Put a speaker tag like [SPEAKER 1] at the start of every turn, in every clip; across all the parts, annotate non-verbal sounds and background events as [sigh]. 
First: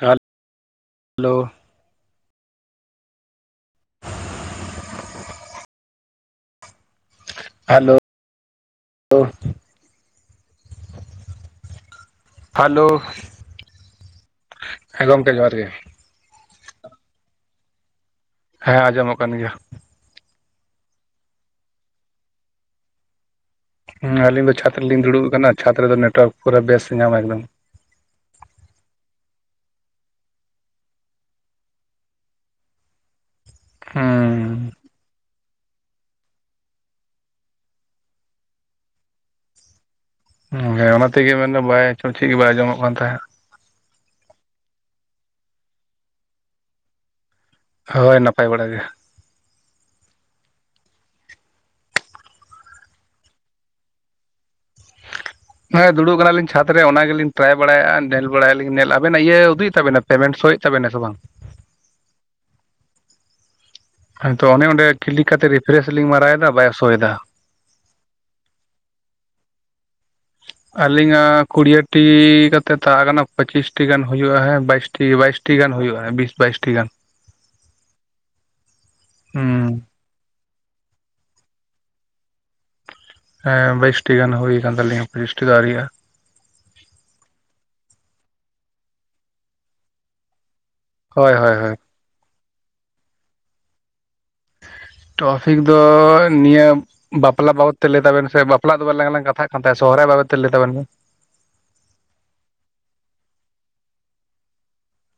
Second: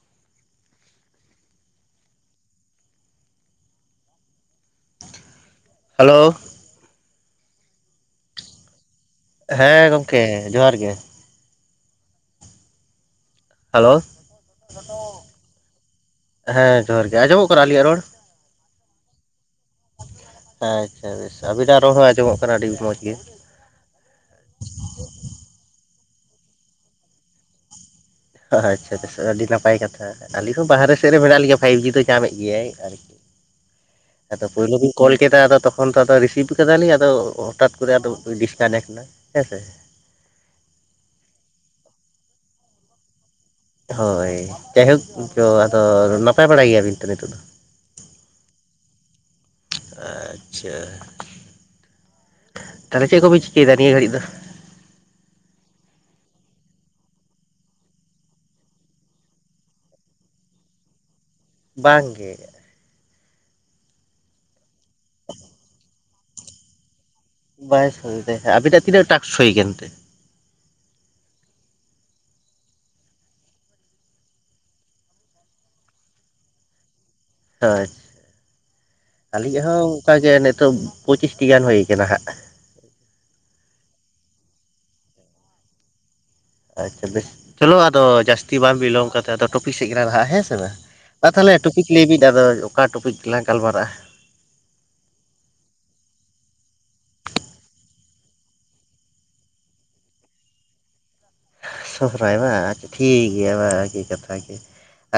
[SPEAKER 1] ᱦᱮᱞ ᱞᱳ
[SPEAKER 2] hello
[SPEAKER 1] hello hello
[SPEAKER 2] ᱦᱮᱸ ᱜᱚᱢᱠᱮ ᱡᱚᱦᱟᱨ ᱜᱮ
[SPEAKER 1] ᱦᱮᱞᱳ!
[SPEAKER 2] ᱦᱮᱞᱳ
[SPEAKER 1] ᱦᱮᱸ ᱜᱚᱢᱠᱮ ᱡᱚᱦᱟᱨ ᱜᱮ᱾
[SPEAKER 2] ᱦᱮᱸ ᱡᱚᱦᱟᱨ ᱜᱮ, ᱟᱸᱡᱚᱢᱚᱜ ᱠᱟᱱᱟ ᱟᱞᱤᱧᱟᱜ ᱨᱚᱲ?
[SPEAKER 1] ᱦᱮᱸ ᱟᱸᱡᱚᱢᱚᱜ ᱠᱟᱱ ᱜᱮᱭᱟ᱾
[SPEAKER 2] ᱟᱪᱪᱷᱟ ᱵᱮᱥ ᱟᱹᱵᱤᱱᱟᱜ ᱨᱚᱲ ᱦᱚᱸ ᱟᱸᱡᱚᱢᱚᱜ ᱠᱟᱱᱟ ᱟᱹᱰᱤ ᱢᱚᱡᱽ ᱜᱮ᱾
[SPEAKER 1] ᱦᱩᱸ ᱟᱞᱤᱧ ᱫᱚ ᱪᱷᱟᱛ ᱨᱮᱞᱤᱧ ᱫᱩᱲᱩᱵ ᱟᱠᱟᱱᱟ ᱪᱷᱟᱛ ᱨᱮᱫᱚ ᱱᱮᱴᱣᱟᱨᱠ ᱯᱩᱨᱟᱹ ᱵᱮᱥ ᱧᱟᱢᱟᱭ ᱮᱠᱫᱚᱢ᱾
[SPEAKER 2] ᱟᱪᱪᱷᱟ ᱟᱪᱷᱟ ᱟᱹᱰᱤ ᱱᱟᱯᱟᱭ ᱠᱟᱛᱷᱟ᱾ ᱟᱞᱤᱧ ᱦᱚᱸ ᱵᱟᱦᱟᱨᱮ ᱥᱮᱫ ᱨᱮ ᱢᱮᱱᱟᱜ ᱞᱤᱧᱟ ᱯᱷᱟᱭᱤᱵ ᱡᱤ ᱫᱚ ᱧᱟᱢᱮᱫ ᱜᱮᱭᱟᱭ ᱟᱨᱤ᱾
[SPEAKER 1] ᱦᱩᱸ
[SPEAKER 2] ᱦᱮᱸ ᱛᱚ ᱯᱳᱭᱞᱳ ᱵᱤᱱ ᱠᱚᱞ ᱠᱮᱫᱟ ᱟᱫᱚ ᱛᱚ ᱯᱷᱳᱱ ᱛᱚ ᱟᱫᱚ ᱨᱤᱥᱤᱵᱷ ᱠᱟᱫᱟᱞᱤᱧ ᱟᱫᱚ ᱦᱚᱴᱟᱛ ᱠᱚᱨᱮ ᱟᱫᱚ ᱰᱤᱥᱠᱟᱱᱮᱠᱴ ᱮᱱᱟ ᱦᱮᱸ ᱥᱮ᱾
[SPEAKER 1] ᱦᱮᱸ ᱚᱱᱟ ᱛᱮᱜᱮ ᱢᱮᱱᱫᱚ ᱵᱟᱭ ᱟᱪᱚ ᱪᱮᱫ ᱜᱤ ᱵᱟᱭ ᱟᱸᱡᱚᱢᱚᱜ ᱠᱟᱱ ᱛᱟᱦᱮᱸᱫ᱾
[SPEAKER 2] ᱦᱳᱭ ᱡᱟᱭᱦᱳᱠ [unintelligible] ᱟᱫᱚ ᱱᱟᱯᱟᱭ ᱵᱟᱲᱟ ᱜᱮᱭᱟᱵᱤᱱ ᱛᱚ ᱱᱤᱛᱚᱜ ᱫᱚ᱾
[SPEAKER 1] ᱦᱳᱭ ᱱᱟᱯᱟᱭ ᱵᱟᱲᱟ ᱜᱮ᱾
[SPEAKER 2] [inaudible] ᱟᱪᱪᱷᱟ᱾ ᱛᱟᱦᱚᱞᱮ ᱪᱮᱫ ᱠᱚᱯᱮ ᱪᱤᱠᱟᱹᱭᱮᱫᱟ ᱱᱤᱭᱟᱹ ᱜᱷᱟᱹᱲᱤᱡ ᱫᱚ?
[SPEAKER 1] ᱦᱮᱸ ᱫᱩᱲᱩᱵ ᱠᱟᱱᱟᱞᱤᱧ ᱪᱷᱟᱛ ᱨᱮ ᱚᱱᱟ ᱜᱮᱞᱤᱧ ᱴᱨᱟᱭ ᱵᱟᱲᱟᱭᱮᱜᱼᱟ ᱧᱮᱞ ᱵᱟᱲᱟᱭᱟ ᱞᱤᱧ ᱧᱮᱞ ᱟᱵᱮᱱᱟᱜ ᱤᱭᱟᱹ ᱩᱫᱩᱜᱮᱫ ᱛᱟᱵᱮᱱᱟ ᱯᱮᱢᱮᱱᱴ ᱥᱳᱭᱮᱫ ᱛᱟᱵᱮᱱᱟ ᱥᱮ ᱵᱟᱝ?
[SPEAKER 2] ᱵᱟᱝ ᱜᱮ᱾
[SPEAKER 1] ᱦᱮᱸ ᱛᱚ ᱚᱱᱮ ᱚᱸᱰᱮ ᱠᱤᱞᱤ ᱠᱟᱛᱮᱫ ᱨᱤᱯᱷᱨᱮᱥ ᱞᱤᱧ ᱢᱟᱨᱟᱣᱮᱫᱟ ᱵᱟᱭ ᱥᱳᱭᱮᱫᱟ᱾
[SPEAKER 2] ᱵᱟᱭ ᱥᱳᱭᱮᱫᱟᱭ ᱟᱵᱤᱱᱟᱜ ᱛᱤᱱᱟᱹᱜ ᱴᱟᱠᱥ ᱦᱩᱭ ᱠᱟᱱᱛᱮ?
[SPEAKER 1] ᱟᱹᱞᱤᱧᱟᱜ ᱠᱩᱲᱤᱭᱟᱹᱴᱤ ᱠᱟᱛᱮᱫ ᱛᱟᱦᱮᱸ ᱠᱟᱱᱟ ᱯᱚᱸᱪᱤᱥᱴᱤ ᱜᱟᱱ ᱦᱩᱭᱩᱜᱼᱟ ᱦᱮᱸ ᱵᱟᱭᱤᱥ ᱴᱷᱤᱠ ᱜᱮᱭᱟ ᱵᱟᱭᱤᱥᱴᱤ ᱜᱟᱱ ᱦᱩᱭᱩᱜᱼᱟ ᱵᱤᱥ ᱵᱟᱭᱤᱥᱴᱤ ᱜᱟᱱ᱾
[SPEAKER 2] ᱟᱪᱪᱷᱟ, ᱟᱹᱞᱤᱧ
[SPEAKER 1] ᱦᱩᱸ
[SPEAKER 2] ᱟᱜ ᱦᱚᱸ ᱚᱱᱠᱟ ᱜᱮ ᱱᱤᱛᱚᱜ ᱯᱚᱸᱪᱤᱥᱴᱤ ᱜᱟᱱ ᱦᱩᱭ ᱠᱟᱱᱟ ᱦᱟᱸᱜ᱾
[SPEAKER 1] ᱦᱮᱸ ᱵᱟᱭᱤᱥᱴᱤ ᱜᱟᱱ ᱦᱩᱭ ᱠᱟᱱ ᱛᱟᱞᱤᱧᱟ ᱯᱚᱸᱪᱤᱥᱴᱤ ᱫᱚ ᱟᱣᱨᱤᱭᱟᱜᱼᱟ᱾
[SPEAKER 2] ᱟᱪᱪᱷᱟ ᱵᱮᱥ ᱪᱚᱞᱚ ᱟᱫᱚ ᱡᱟᱹᱥᱛᱤ ᱵᱟᱝ ᱵᱤᱞᱚᱢ ᱠᱟᱛᱮ ᱟᱫᱚ ᱴᱚᱯᱤᱠ ᱥᱮᱫ ᱜᱮᱞᱟᱝ ᱞᱟᱦᱟᱜᱼᱟ ᱦᱮᱸ ᱥᱮ ᱵᱟᱝ᱾ ᱢᱟ
[SPEAKER 1] ᱦᱳᱭ ᱦᱳᱭ
[SPEAKER 2] ᱛᱟᱦᱚᱞᱮ
[SPEAKER 1] ᱦᱳᱭ
[SPEAKER 2] ᱴᱚᱯᱤᱠ ᱞᱟᱹᱭ ᱵᱤᱱ ᱟᱫᱚ ᱚᱠᱟ ᱴᱚᱯᱤᱠ ᱛᱮᱞᱟᱝ ᱜᱟᱞᱢᱟᱨᱟᱜᱼᱟ?
[SPEAKER 1] ᱴᱚᱯᱷᱤᱠ ᱫᱚ ᱱᱤᱭᱟᱹᱢ᱾ ᱵᱟᱯᱞᱟ ᱵᱟᱵᱚᱫ ᱛᱮ ᱞᱟᱹᱭ ᱛᱟᱵᱮᱱ ᱥᱮ ᱵᱟᱯᱞᱟ ᱫᱚᱞᱟᱝ ᱞᱟᱝ ᱠᱟᱛᱷᱟᱜ ᱠᱟᱱ ᱛᱟᱦᱮᱸ ᱥᱚᱦᱚᱨᱟᱭ ᱵᱟᱵᱚᱫ ᱛᱮ ᱞᱟᱹᱭ ᱛᱟᱵᱚᱱ ᱢᱮ᱾
[SPEAKER 2] ᱥᱚᱦᱚᱨᱟᱭ ᱵᱟᱝ ᱟᱪᱪᱷᱟ ᱴᱷᱤᱠ ᱜᱮᱭᱟ ᱵᱟᱝ ᱟᱨᱠᱤ ᱠᱟᱛᱷᱟ ᱠᱤ᱾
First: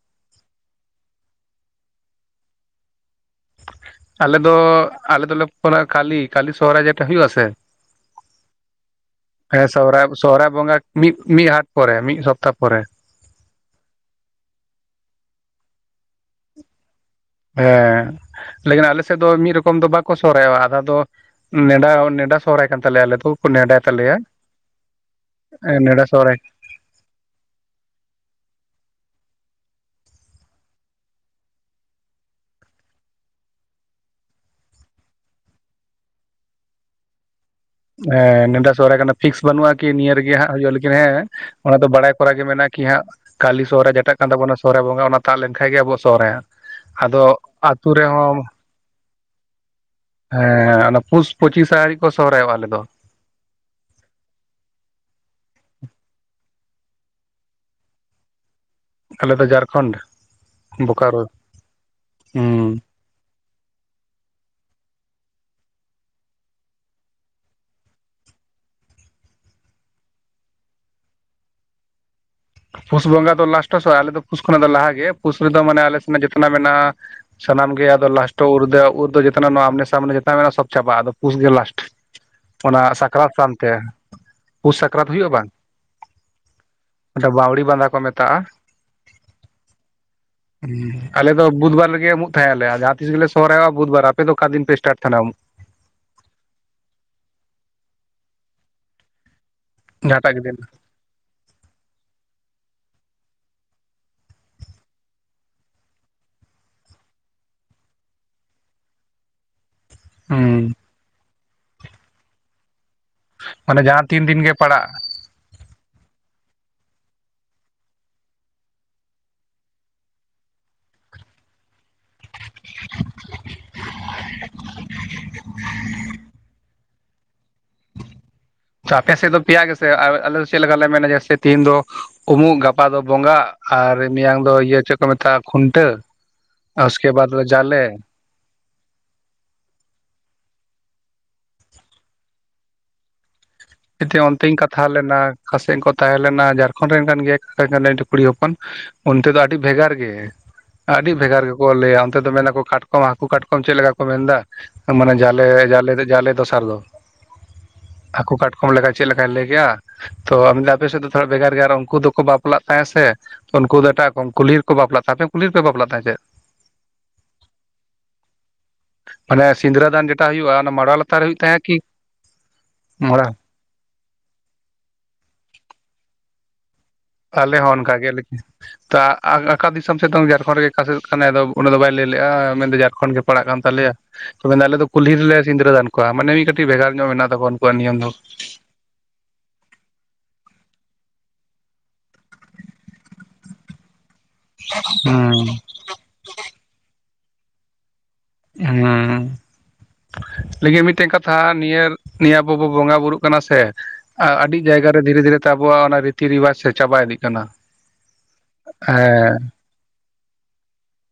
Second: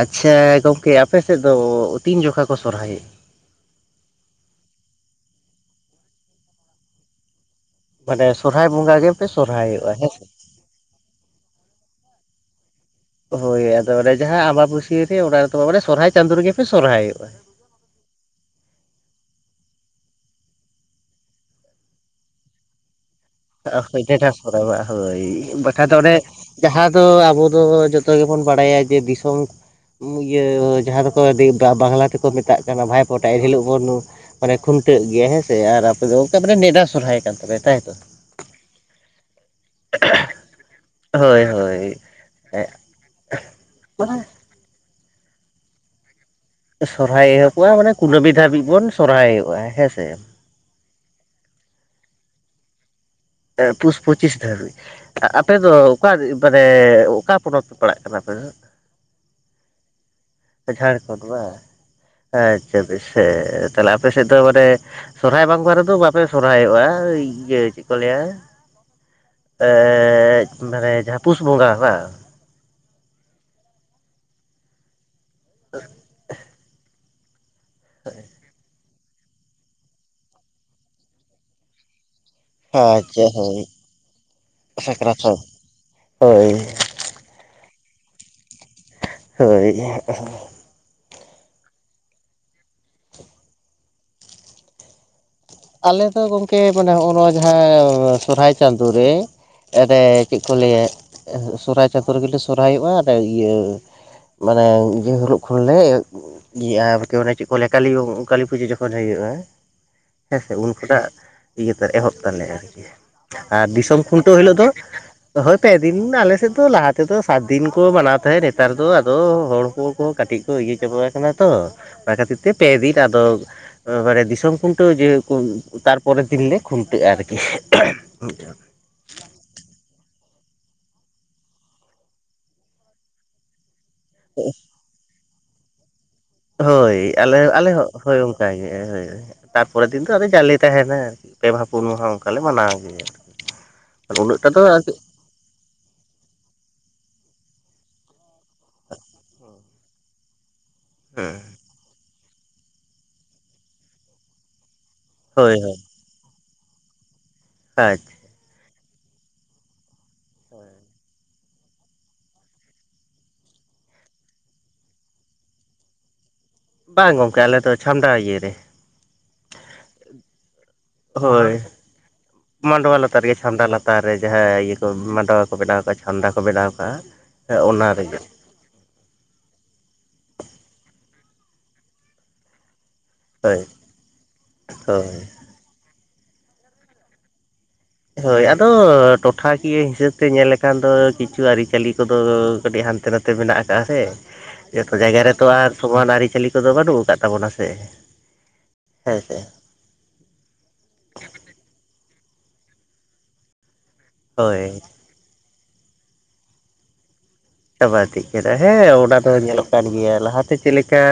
[SPEAKER 2] ᱟᱪᱪᱷᱟ ᱜᱚᱢᱠᱮ ᱟᱯᱮ ᱥᱮᱫ ᱫᱚ ᱛᱤᱱ ᱡᱚᱠᱷᱟ ᱠᱚ ᱥᱚᱨᱦᱟᱭ
[SPEAKER 1] ᱟᱞᱮ ᱫᱚ ᱟᱞᱮ ᱫᱚᱞᱮ ᱠᱚᱨᱟᱣᱟ ᱠᱟᱞᱤ ᱠᱟᱞᱤ ᱥᱚᱦᱚᱨᱟᱭ ᱡᱮᱴᱟ ᱦᱩᱭᱩᱜᱼᱟ ᱥᱮ᱾
[SPEAKER 2] ᱢᱟᱱᱮ ᱥᱚᱨᱦᱟᱭ ᱵᱚᱸᱜᱟ ᱜᱮᱯᱮ ᱥᱚᱨᱦᱟᱭᱚᱜᱼᱟ
[SPEAKER 1] ᱥᱚᱦᱨᱟᱭ
[SPEAKER 2] ᱦᱮᱸᱥᱮ᱾
[SPEAKER 1] ᱥᱚᱦᱨᱟᱭ ᱵᱚᱸᱜᱟ ᱢᱤᱫ ᱢᱤᱫ ᱦᱟᱴ ᱯᱚᱨᱮ ᱢᱤᱫ ᱥᱚᱯᱛᱟ ᱯᱚᱨᱮ᱾
[SPEAKER 2] ᱦᱳᱭ ᱟᱫᱚ ᱚᱱᱮ ᱡᱟᱦᱟᱸ ᱟᱢᱵᱟᱵᱩᱥᱭᱟᱹ ᱨᱮ ᱚᱱᱟ ᱨᱮᱫᱚ ᱵᱟᱝ ᱢᱟᱱᱮ ᱥᱚᱨᱦᱟᱭ ᱪᱟᱸᱫᱳ ᱨᱮᱜᱮ ᱯᱮ ᱥᱚᱨᱦᱟᱭᱚᱜᱼᱟ᱾
[SPEAKER 1] ᱦᱮᱸ, ᱞᱮᱠᱤᱱ ᱟᱞᱮ ᱥᱮᱫ ᱫᱚ ᱢᱤᱫ ᱨᱚᱠᱚᱢ ᱫᱚ ᱵᱟᱠᱚ ᱥᱚᱨᱦᱟᱭᱚᱜᱼᱟ ᱟᱫᱷᱟ ᱫᱚ ᱱᱮᱸᱰᱟᱣ ᱱᱮᱸᱰᱟ ᱥᱚᱦᱚᱨᱟᱭ ᱠᱟᱱ ᱛᱟᱞᱮᱭᱟ ᱟᱞᱮ [unintelligible]
[SPEAKER 2] [unintelligible]
[SPEAKER 1] ᱛᱟᱞᱮᱭᱟ
[SPEAKER 2] ᱴᱮᱴᱟᱥ ᱠᱳ ᱫᱚᱢ ᱵᱟᱝ ᱦᱳᱭ ᱵᱟᱠᱷᱟᱡ ᱫᱚ
[SPEAKER 1] ᱱᱮᱰᱟ
[SPEAKER 2] ᱚᱱᱮ
[SPEAKER 1] ᱥᱚᱦᱨᱟᱭ
[SPEAKER 2] [inaudible] ᱡᱟᱦᱟᱸ ᱫᱚ ᱟᱵᱚ ᱫᱚ ᱡᱚᱛᱚ ᱜᱮᱵᱚᱱ ᱵᱟᱲᱟᱭᱟ ᱡᱮ ᱫᱤᱥᱚᱢ ᱤᱭᱟᱹ ᱡᱟᱦᱟᱸ ᱫᱚᱠᱚ [unintelligible] ᱵᱟᱝᱞᱟ ᱛᱮᱠᱚ ᱢᱮᱛᱟᱜ ᱠᱟᱱᱟ ᱵᱷᱟᱭ ᱯᱳᱴᱟ ᱮᱱᱦᱤᱞᱳᱜ ᱵᱚᱱ ᱾ ᱢᱟᱱᱮ ᱠᱷᱩᱱᱴᱟᱹᱜ ᱜᱮᱭᱟ ᱦᱮᱸᱥᱮ ᱟᱨ ᱟᱯᱮ ᱫᱚ, ᱚᱱᱠᱟ ᱢᱟᱱᱮ ᱱᱤᱭᱟᱹ ᱫᱷᱟᱣ ᱥᱚᱨᱦᱟᱭ ᱠᱟᱱ ᱛᱟᱯᱮᱭᱟ ᱛᱟᱭᱛᱚ?
[SPEAKER 1] [unintelligible] ᱱᱮᱸᱰᱟ ᱥᱚᱨᱦᱟᱭ ᱠᱟᱱᱟ ᱯᱷᱤᱠᱥ ᱵᱟᱹᱱᱩᱜᱼᱟ ᱠᱤ ᱱᱤᱭᱟᱹ ᱨᱮᱜᱮ ᱦᱟᱸᱜ ᱦᱩᱭᱩᱜ [unintelligible] ᱦᱮᱸ
[SPEAKER 2] ᱦᱳᱭ
[SPEAKER 1] ᱚᱱᱟ
[SPEAKER 2] ᱦᱳᱭ
[SPEAKER 1] ᱫᱚ ᱵᱟᱲᱟᱭ ᱠᱚᱨᱟ ᱜᱮ ᱢᱮᱱᱟᱜᱼᱟ ᱠᱤ [unintelligible] ᱠᱟᱹᱞᱤ ᱥᱚᱦᱚᱨᱟᱭ ᱡᱮᱴᱟᱜ
[SPEAKER 2] ᱢᱟᱱᱮ
[SPEAKER 1] ᱠᱟᱱ ᱛᱟᱵᱚᱱᱟ᱾ ᱥᱚᱦᱚᱨᱟᱭ ᱵᱚᱸᱜᱟ ᱚᱱᱟ ᱛᱟᱜ ᱞᱮᱱ ᱠᱷᱟᱡ ᱜᱮ ᱟᱵᱚᱣᱟᱜ ᱥᱚᱦᱚᱨᱟᱭ ᱦᱟᱸᱜ᱾
[SPEAKER 2] ᱥᱚᱨᱦᱟᱭ ᱮᱦᱚᱵᱚᱜᱼᱟ ᱢᱟᱱᱮ ᱠᱩᱱᱟᱹᱢᱤ ᱫᱷᱟᱹᱵᱤᱡ ᱵᱚᱱ ᱥᱚᱨᱦᱟᱭᱚᱜᱼᱟ ᱦᱮᱸᱥᱮ᱾
[SPEAKER 1] ᱦᱮᱸ ᱚᱱᱟ ᱯᱷᱩᱥ ᱯᱚᱸᱪᱤᱥ ᱟᱹᱱᱤᱡ ᱠᱚ ᱥᱚᱦᱚᱨᱟᱭᱚᱜᱼᱟ ᱟᱞᱮ ᱫᱚ᱾
[SPEAKER 2] ᱦᱮᱸ ᱯᱩᱥ ᱯᱚᱸᱪᱤᱥ ᱫᱷᱟᱹᱵᱤᱡ᱾ ᱟᱯᱮ ᱫᱚ ᱚᱠᱟ ᱢᱟᱱᱮ ᱚᱠᱟ ᱯᱚᱱᱚᱛ ᱯᱮ ᱯᱟᱲᱟᱜ ᱠᱟᱱᱟ ᱟᱯᱮ ᱫᱚ?
[SPEAKER 1] ᱟᱞᱮ ᱫᱚ ᱡᱷᱟᱲᱠᱷᱚᱸᱰ
[SPEAKER 2] ᱡᱷᱟᱲᱠᱷᱚᱸᱰ
[SPEAKER 1] ᱵᱳᱠᱟᱨᱳ
[SPEAKER 2] ᱵᱟᱝ
[SPEAKER 1] ᱦᱩᱸ
[SPEAKER 2] ᱟᱪᱪᱷᱟ ᱵᱮᱥ ᱦᱮᱸ ᱛᱟᱦᱚᱞᱮ ᱟᱯᱮ ᱥᱮᱫ ᱫᱚ ᱢᱟᱱᱮ ᱥᱚᱨᱦᱟᱭ ᱵᱚᱸᱜᱟ ᱨᱮᱫᱚ ᱵᱟᱯᱮ ᱥᱚᱨᱦᱟᱭᱚᱜᱼᱟ ᱤᱭᱟᱹ ᱪᱮᱫ ᱠᱚ ᱞᱟᱹᱭᱟ [unintelligible] ᱢᱟᱱᱮ ᱡᱟᱦᱟᱸ ᱯᱩᱥ ᱵᱚᱸᱜᱟ ᱵᱟᱝ
[SPEAKER 1] ᱯᱩᱥ ᱵᱚᱸᱜᱟ ᱫᱚ ᱞᱟᱥᱴᱚ ᱥᱮᱫ ᱟᱞᱮ ᱫᱚ ᱯᱩᱥ ᱠᱷᱚᱱᱟᱜ ᱫᱚ ᱞᱟᱦᱟ ᱜᱮ ᱯᱩᱥ ᱨᱮᱫᱚ ᱢᱟᱱᱮ ᱟᱞᱮ ᱥᱮᱱᱟᱜ ᱡᱚᱛᱚᱱᱟᱜ ᱢᱮᱱᱟᱜᱼᱟ ᱥᱟᱱᱟᱢ ᱜᱮ ᱟᱫᱚ ᱞᱟᱥᱴᱚ ᱩᱨᱫᱚ ᱩᱨᱫᱚ ᱡᱚᱛᱚᱱᱟᱜ ᱱᱚᱣᱟ ᱟᱢᱱᱮ ᱥᱟᱢᱱᱮ ᱡᱚᱛᱚ ᱢᱮᱱᱟᱜᱼᱟ ᱥᱚᱵ ᱪᱟᱵᱟᱜᱼᱟ ᱟᱫᱚ ᱯᱩᱥ ᱜᱮ ᱞᱟᱥᱴ ᱚᱱᱟ
[SPEAKER 2] ᱟᱪᱪᱷᱟ
[SPEAKER 1] ᱥᱟᱠᱨᱟᱛ
[SPEAKER 2] ᱦᱳᱭ
[SPEAKER 1] ᱥᱟᱣᱛᱮ ᱯᱩᱥ ᱥᱟᱠᱨᱟᱛ ᱦᱩᱭᱩᱜᱼᱟ ᱵᱟᱝ
[SPEAKER 2] ᱦᱳᱭ
[SPEAKER 1] [unintelligible] ᱵᱟᱹᱣᱲᱤ ᱵᱟᱸᱫᱷᱟ ᱠᱚ ᱢᱮᱛᱟᱜᱼᱟ
[SPEAKER 2] ᱦᱳᱭ [unintelligible]
[SPEAKER 1] [unintelligible] ᱟᱞᱮ ᱫᱚ ᱵᱩᱫᱽᱵᱟᱨ ᱨᱮᱜᱮ ᱩᱢᱩᱜ ᱛᱟᱦᱮᱸ ᱟᱞᱮ ᱡᱟᱦᱟᱸ ᱛᱤᱥ ᱜᱮᱞᱮ ᱥᱚᱨᱦᱟᱭᱚᱜᱼᱟ ᱵᱩᱫᱽᱵᱟᱨ ᱟᱯᱮ ᱫᱚ ᱚᱠᱟ ᱫᱤᱱ ᱯᱮ ᱥᱴᱟᱴ ᱛᱟᱦᱮᱱᱟ ᱩᱢᱩᱜ
[SPEAKER 2] ᱟᱞᱮᱫᱚ ᱜᱚᱢᱠᱮ ᱢᱟᱱᱮ ᱦᱚᱜᱼᱚᱸᱭ ᱱᱚᱣᱟ ᱡᱟᱦᱟᱸ ᱥᱚᱨᱦᱟᱭ ᱪᱟᱸᱫᱳ ᱨᱮ [unintelligible]
[SPEAKER 1] ᱡᱟᱦᱟᱸᱴᱟᱜ
[SPEAKER 2] ᱪᱮᱫ
[SPEAKER 1] ᱜᱮ
[SPEAKER 2] ᱠᱚ
[SPEAKER 1] ᱫᱤᱱ
[SPEAKER 2] ᱞᱟᱹᱭᱟ [unintelligible] ᱥᱚᱨᱦᱟᱭ ᱪᱟᱸᱫᱳ ᱨᱮ ᱜᱮᱞᱮ ᱥᱚᱨᱦᱟᱭᱚᱜᱼᱟ ᱤᱭᱟᱹ ᱢᱟᱱᱮ ᱤᱭᱟᱹ ᱦᱩᱞᱩᱜ ᱠᱷᱚᱱ ᱞᱮ ᱮᱦᱚᱵ ᱠᱮᱫᱼᱟ ᱤᱭᱟᱹ ᱟᱨᱠᱤ ᱤᱭᱟᱹ ᱪᱮᱫ ᱠᱚ ᱞᱟᱹᱭᱟ ᱠᱟᱹᱞᱤᱯᱩᱡᱟᱹ ᱡᱚᱠᱷᱚᱱ ᱦᱩᱭᱩᱜᱼᱟ ᱦᱮᱸ ᱥᱮ
[SPEAKER 1] ᱦᱩᱸ
[SPEAKER 2] ᱩᱱᱠᱷᱚᱱᱟᱜ ᱤᱭᱟᱹᱛᱮ ᱮᱦᱚᱵ ᱛᱟᱞᱮ ᱟᱨᱠᱤ ᱟᱨ
[SPEAKER 1] ᱢᱟᱱᱮ
[SPEAKER 2] ᱫᱤᱥᱚᱢ
[SPEAKER 1] ᱡᱟᱦᱟᱸ ᱛᱤᱱ
[SPEAKER 2] ᱠᱷᱩᱱᱴᱟᱹᱣ
[SPEAKER 1] ᱫᱤᱱ ᱜᱮ
[SPEAKER 2] ᱦᱤᱞᱳᱜ ᱫᱚ
[SPEAKER 1] ᱯᱟᱲᱟᱜ
[SPEAKER 2] ᱦᱳᱭ ᱯᱮᱫᱤᱱ ᱟᱞᱮᱥᱮᱫ ᱫᱚ ᱞᱟᱦᱟ ᱛᱮᱫᱚ ᱥᱟᱛ ᱫᱤᱱ ᱠᱚ ᱢᱟᱱᱟᱣ ᱛᱟᱦᱮᱸᱫ ᱱᱮᱛᱟᱨ ᱫᱚ ᱟᱫᱚ ᱦᱚᱲ ᱠᱚ ᱠᱚᱦᱚᱸ ᱠᱟᱹᱴᱤᱡ ᱛᱚ ᱤᱭᱟᱹ ᱪᱟᱵᱟ ᱠᱟᱱᱟ ᱛᱚ ᱚᱱᱟ ᱠᱷᱟᱹᱛᱤᱨ ᱛᱮ ᱯᱮ ᱫᱤᱱ ᱟᱫᱚ ᱢᱟᱱᱮ ᱫᱤᱥᱚᱢ ᱠᱷᱩᱱᱴᱟᱹᱣ ᱡᱮ ᱠᱚ ᱛᱟᱨᱯᱚᱨᱮᱨ ᱫᱤᱱ ᱞᱮ ᱠᱷᱩᱼᱼ ᱱᱤᱛᱚᱜ ᱟᱨᱠᱤ [unintelligible]
[SPEAKER 1] ᱟᱯᱮ ᱥᱮᱫ ᱫᱚ ᱯᱮᱭᱟ ᱜᱮᱥᱮ [unintelligible] ᱟᱞᱮ ᱪᱮᱫ ᱞᱮᱠᱟᱞᱮ ᱢᱮᱱᱟ ᱡᱮᱭᱥᱮ ᱛᱤᱦᱤᱱ ᱫᱚ ᱩᱢᱩᱜ ᱜᱟᱯᱟ ᱫᱚ ᱵᱚᱸᱜᱟ ᱟᱨ ᱢᱮᱭᱟᱝ ᱫᱚ ᱤᱭᱟᱹ ᱪᱮᱫ ᱠᱚ ᱢᱮᱛᱟᱜᱼᱟ ᱠᱷᱩᱱᱴᱟᱹᱣ
[SPEAKER 2] ᱦᱳᱭ
[SPEAKER 1] ᱩᱥᱠᱮ ᱵᱟᱫ
[SPEAKER 2] ᱟᱞᱮ
[SPEAKER 1] ᱫᱚ
[SPEAKER 2] ᱟᱞᱮ
[SPEAKER 1] ᱡᱟᱞᱮ
[SPEAKER 2] ᱦᱚᱸ [unintelligible] ᱚᱱᱠᱟᱜᱮ [unintelligible] ᱦᱳᱭ ᱛᱟᱨᱯᱚᱨᱮᱨ ᱫᱤᱱ ᱫᱚ ᱟᱫᱚ ᱡᱟᱞᱮ ᱛᱟᱦᱮᱱᱟ ᱟᱨᱠᱤ ᱯᱮ ᱢᱟᱦᱟᱸ ᱯᱩᱱ ᱢᱟᱦᱟᱸ ᱚᱱᱠᱟᱞᱮ ᱢᱟᱱᱟᱣ ᱜᱮᱭᱟ
[SPEAKER 1] [unintelligible]
[SPEAKER 2] ᱩᱱᱟᱹᱜᱴᱟ
[SPEAKER 1] ᱚᱱᱛᱮᱧ
[SPEAKER 2] ᱫᱚ
[SPEAKER 1] ᱠᱟᱛᱷᱟ
[SPEAKER 2] ᱟᱨᱠᱤ
[SPEAKER 1] ᱞᱮᱱᱟ ᱚᱠᱟ ᱥᱮᱫ ᱠᱚ ᱛᱟᱦᱮᱸ ᱞᱮᱱᱟ ᱡᱷᱟᱲᱠᱷᱚᱸᱰ ᱨᱮᱱ ᱠᱟᱱ ᱜᱮᱭᱟ [unintelligible] ᱠᱩᱲᱤ ᱦᱚᱯᱚᱱ ᱚᱱᱛᱮ ᱫᱚ ᱟᱹᱰᱤ ᱵᱷᱮᱜᱟᱨ ᱜᱮ ᱟᱹᱰᱤ ᱵᱷᱮᱜᱟᱨ [unintelligible] ᱞᱟᱹᱭᱟ ᱚᱱᱛᱮ ᱫᱚ ᱢᱮᱱᱟ ᱠᱚ ᱠᱟᱴᱠᱚᱢ ᱦᱟᱹᱠᱩ ᱠᱟᱴᱠᱚᱢ ᱪᱮᱫ ᱞᱮᱠᱟ ᱠᱚ ᱢᱮᱱᱫᱟ ᱢᱟᱱᱮ ᱡᱟᱞᱮ
[SPEAKER 2] ᱦᱳᱭ ᱦᱳᱭ
[SPEAKER 1] ᱡᱟᱞᱮ ᱡᱟᱞᱮ ᱫᱚᱥᱟᱨ ᱫᱚ
[SPEAKER 2] ᱟᱪᱷᱟᱼᱼ
[SPEAKER 1] ᱦᱟᱹᱠᱩ ᱠᱟᱴᱠᱚᱢ ᱞᱮ ᱞᱮᱠᱟᱡ ᱪᱮᱫ ᱞᱮᱠᱟᱭ ᱞᱟᱹᱭ ᱠᱮᱭᱟ ᱛᱚ ᱢᱮᱱ ᱟᱯᱮ ᱥᱮᱫ ᱫᱚ ᱛᱷᱚᱲᱟ ᱵᱷᱮᱜᱟᱨ ᱜᱮᱭᱟ ᱟᱨ ᱩᱱᱠᱩ ᱫᱚᱠᱚ ᱵᱟᱯᱞᱟᱜ ᱛᱟᱦᱮᱸᱟ ᱥᱮ ᱩᱱᱠᱩ ᱫᱚ ᱮᱴᱟᱜ ᱠᱚ ᱠᱩᱞᱦᱤ ᱨᱮᱠᱚ ᱵᱟᱯᱞᱟᱜ ᱛᱟᱦᱮ ᱟᱯᱮ ᱦᱚᱸ ᱠᱩᱞᱦᱤ ᱨᱮᱯᱮ ᱵᱟᱯᱞᱟᱜ ᱛᱟᱦᱮᱸ ᱪᱮᱫ
[SPEAKER 2] ᱵᱟᱝ ᱜᱚᱢᱠᱮ ᱟᱞᱮ ᱫᱚ ᱪᱷᱟᱢᱰᱟ ᱤᱭᱟᱹ ᱨᱮ
[SPEAKER 1] ᱢᱟᱱᱮ ᱥᱤᱸᱽᱨᱟᱹᱫᱟᱱ ᱡᱮᱴᱟ ᱦᱩᱭᱩᱜᱳᱜᱼᱟ ᱚᱱᱟ ᱢᱟᱰᱣᱟ ᱞᱟᱛᱟᱨᱮ ᱦᱩᱭᱩᱜ ᱛᱟᱦᱮᱸᱜᱼᱟ
[SPEAKER 2] ᱦᱳᱭ
[SPEAKER 1] ᱠᱤ
[SPEAKER 2] ᱢᱟᱰᱣᱟ ᱞᱟᱛᱟᱨ
[SPEAKER 1] ᱢᱚᱲᱟ
[SPEAKER 2] ᱨᱮᱜᱮ ᱪᱷᱟᱢᱰᱟ ᱞᱟᱛᱟᱨ ᱨᱮ ᱡᱟᱦᱟᱸ ᱤᱭᱟᱹ ᱠᱚ ᱢᱟᱰᱣᱟ ᱠᱚ ᱵᱮᱱᱟᱣ ᱠᱟᱜᱼᱟ ᱪᱷᱟᱢᱰᱟ ᱠᱚ ᱵᱮᱱᱟᱣ ᱠᱟᱜᱼᱟ
[SPEAKER 1] ᱟᱞᱮ
[SPEAKER 2] ᱦᱮᱸ
[SPEAKER 1] ᱦᱚᱸ
[SPEAKER 2] ᱚᱱᱟ
[SPEAKER 1] ᱚᱱᱠᱟ ᱜᱮ
[SPEAKER 2] ᱨᱮᱜᱮ
[SPEAKER 1] ᱞᱮᱼᱼ ᱛᱟ ᱟᱠᱟ ᱫᱤᱥᱚᱢ ᱥᱮᱫ ᱫᱚ ᱡᱷᱟᱲᱠᱷᱚᱸᱰ ᱜᱮ ᱚᱠᱟᱥᱮᱫ ᱠᱟᱱᱟᱭᱫᱚ ᱩᱱᱤ ᱫᱚ ᱵᱟᱭ ᱞᱟᱹᱭ ᱞᱮᱫᱼᱟ ᱢᱮᱱᱫᱚ ᱡᱷᱟᱲᱠᱷᱚᱸᱰ ᱜᱮ ᱯᱟᱲᱟᱜ
[SPEAKER 2] ᱦᱳᱭ
[SPEAKER 1] ᱠᱟᱱ ᱛᱟᱞᱮᱭᱟ ᱛᱚᱵᱮ ᱟᱞᱮ ᱫᱚ ᱠᱩᱞᱦᱤ
[SPEAKER 2] ᱦᱳᱭ
[SPEAKER 1] ᱨᱮᱞᱮ ᱥᱤᱸᱤᱫᱨᱟᱹ ᱫᱟᱱ ᱠᱚᱣᱟ ᱢᱟᱱᱮ ᱢᱤᱫ ᱠᱟᱹᱴᱤᱡ ᱵᱷᱮᱜᱟᱨ ᱧᱚᱜ ᱢᱮᱱᱟᱜ ᱛᱟᱠᱚᱣᱟ ᱩᱱᱠᱩᱣᱟᱜ ᱱᱤᱭᱚᱢ ᱫᱚ
[SPEAKER 2] ᱦᱳᱭ ᱟ ᱛᱚ ᱴᱚᱴᱷᱟ ᱠᱤᱭᱟᱹ ᱦᱤᱥᱟᱹᱵ ᱛᱮ ᱧᱮᱞ ᱞᱮᱠᱷᱟᱱ ᱫᱚ ᱠᱤᱪᱷᱩ ᱟᱹᱨᱤᱪᱟᱹᱞᱤ ᱠᱚᱫᱚ ᱠᱟᱹᱴᱤᱡ ᱦᱟᱱᱛᱮ ᱱᱟᱛᱮᱼᱼ ᱛᱮ ᱢᱮᱱᱟᱜ ᱟᱠᱟᱜ-ᱟ ᱥᱮ ᱡᱚᱛᱚ ᱡᱟᱭᱜᱟ
[SPEAKER 1] ᱦᱩᱸ
[SPEAKER 2] ᱨᱮᱛᱚ ᱟᱨ ᱥᱚᱢᱟᱱ ᱟᱹᱨᱤᱪᱟᱹᱞᱤ ᱠᱚᱫᱚ ᱵᱟᱹᱱᱩᱜ ᱠᱟᱜ ᱛᱟᱵᱚᱱᱟ ᱥᱮ
[SPEAKER 1] ᱦᱮᱸ ᱞᱤᱜᱤᱱ ᱢᱤᱫᱴᱮᱱ ᱠᱟᱛᱷᱟ ᱱᱤᱭᱟᱹ ᱱᱤᱭᱟᱹ ᱟᱵᱚ ᱵᱚ ᱵᱚᱸᱜᱟ ᱵᱩᱨᱩᱜ ᱠᱟᱱᱟ ᱥᱮ ᱟᱹᱰᱤ
[SPEAKER 2] ᱦᱳᱭ
[SPEAKER 1] ᱡᱟᱭᱜᱟ ᱨᱮ ᱫᱷᱤᱨᱮ ᱫᱷᱤᱨᱮ ᱛᱮ ᱟᱵᱚᱣᱟᱜ ᱚᱱᱟ ᱨᱤᱛᱤ ᱨᱮᱤᱣᱟᱡᱽ ᱥᱮ ᱪᱟᱵᱟ ᱤᱫᱤᱜ ᱠᱟᱱᱟ
[SPEAKER 2] ᱪᱟᱵᱟ ᱤᱫᱤᱜ ᱠᱟᱱᱟ ᱦᱮᱸ ᱚᱱᱟ ᱫᱚ ᱧᱮᱞᱚᱜ ᱠᱟᱱ ᱜᱮᱭᱟ ᱞᱟᱦᱟᱛᱮ ᱪᱮᱫ ᱞᱮᱠᱟ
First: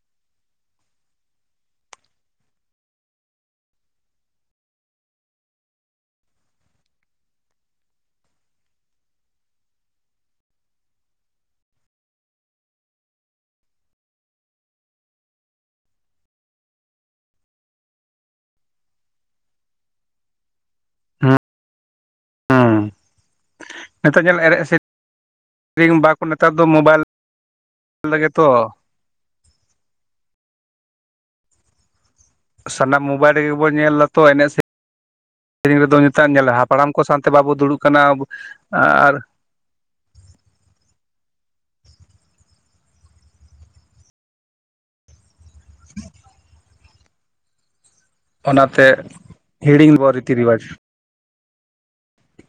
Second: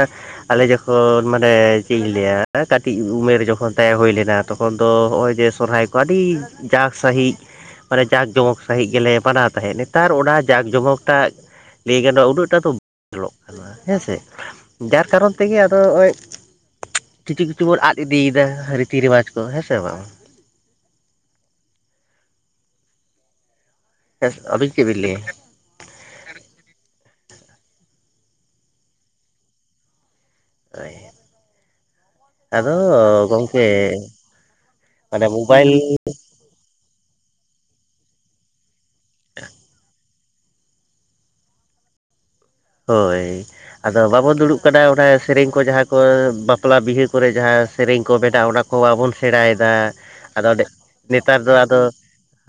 [SPEAKER 2] ᱟᱞᱮ ᱡᱚᱠᱷᱚᱱ ᱢᱟᱱᱮ ᱪᱮᱫ ᱤᱧ ᱞᱟᱹᱭᱟ ᱠᱟᱹᱴᱤᱡ ᱩᱢᱮᱨ ᱡᱚᱠᱷᱚᱱ ᱛᱟᱦᱮᱸ ᱦᱩᱭ ᱞᱮᱱᱟ ᱛᱚᱠᱷᱚᱱ ᱫᱚ ᱦᱚᱜᱼᱚᱭ ᱡᱮ ᱥᱚᱨᱦᱟᱭ ᱠᱚ ᱟᱹᱰᱤ ᱡᱟᱠ ᱥᱟᱺᱦᱤᱡ ᱢᱟᱱᱮ ᱡᱟᱸᱠ ᱡᱚᱢᱚᱠ ᱥᱟᱹᱦᱤᱡ ᱜᱮᱞᱮ ᱢᱟᱱᱟᱣ ᱛᱟᱦᱮᱸᱫ ᱱᱮᱛᱟᱨ ᱚᱱᱟ ᱡᱟᱸᱠ ᱡᱚᱢᱚᱠ ᱴᱟᱜ ᱞᱟᱹᱭ ᱜᱟᱱᱚᱜᱼᱟ ᱩᱱᱟᱹᱜᱴᱟᱜ ᱫᱚ ᱵᱟᱝ ᱧᱮᱞᱚᱜ ᱠᱟᱱᱟ ᱦᱮᱸᱥᱮ ᱡᱟᱨ ᱠᱟᱨᱚᱱ ᱛᱮᱜᱮ ᱟᱫᱚ ᱱᱚᱜᱼᱚᱭ ᱠᱤᱪᱷᱩ ᱠᱤᱪᱷᱩ ᱵᱚᱱ ᱟᱫ ᱤᱫᱤᱭᱮᱫᱟ ᱨᱤᱛᱤ ᱨᱮᱣᱟᱡᱽ ᱠᱚ ᱦᱮᱸᱥᱮ ᱵᱟᱝ
[SPEAKER 1] ᱦᱚᱸ ᱱᱤᱛᱚᱜ ᱧᱮᱞ ᱮᱱᱮᱡ
[SPEAKER 2] ᱟᱹᱵᱤᱱ ᱪᱮᱫ
[SPEAKER 1] ᱥᱮᱨᱮᱧ
[SPEAKER 2] ᱵᱤᱱ ᱞᱟᱹᱭᱟ
[SPEAKER 1] ᱠᱤᱨᱤᱧ ᱵᱟᱠᱚ ᱱᱮᱛᱟᱨ ᱫᱚ ᱢᱳᱵᱟᱭᱤᱞ ᱨᱮᱜᱮ ᱛᱚ
[SPEAKER 2] ᱳᱭ
[SPEAKER 1] ᱥᱟᱱᱟᱢ ᱢᱳᱵᱟᱭᱤᱞ ᱨᱮᱜᱮ ᱵᱚᱱ ᱧᱮᱞ ᱫᱟᱛᱚ ᱮᱱᱮᱡ
[SPEAKER 2] ᱢᱟᱱᱮ ᱢᱳᱵᱟᱭᱤᱞ
[SPEAKER 1] ᱥᱮᱨᱮᱧ ᱨᱮᱫᱚ ᱱᱮᱛᱟᱨ ᱧᱮᱞᱟ ᱦᱟᱯ ᱦᱟᱲᱟᱢ ᱠᱚ ᱥᱟᱶᱛᱮ ᱵᱟᱵᱚ ᱫᱩᱲᱩᱵ ᱠᱟᱱᱟ ᱟᱨ
[SPEAKER 2] [unintelligible] ᱦᱳᱭ ᱟᱫᱚ ᱵᱟᱵᱚᱱ ᱫᱩᱲᱩᱵ ᱠᱟᱱᱟ ᱚᱱᱟ ᱥᱮᱨᱮᱧ ᱠᱚ ᱡᱟᱦᱟᱸ ᱠᱚ ᱵᱟᱯᱞᱟ ᱵᱤᱦᱟᱹ ᱠᱚᱨᱮ ᱡᱟᱦᱟᱸ ᱥᱮᱨᱮᱧ ᱠᱚ ᱢᱮᱱᱟᱜ ᱟ ᱚᱱᱟ ᱠᱚ
[SPEAKER 1] ᱚᱱᱟᱛᱮ
[SPEAKER 2] ᱵᱟᱵᱚᱱ ᱥᱮᱬᱟᱭᱮᱫᱟ
[SPEAKER 1] ᱦᱤᱲᱤᱧ ᱵᱚ ᱨᱤᱛᱤ
[SPEAKER 2] ᱟᱫᱚ
[SPEAKER 1] ᱨᱮᱣᱟᱡᱽ
[SPEAKER 2] ᱱᱮᱛᱟᱨ ᱫᱚ ᱟᱫᱚ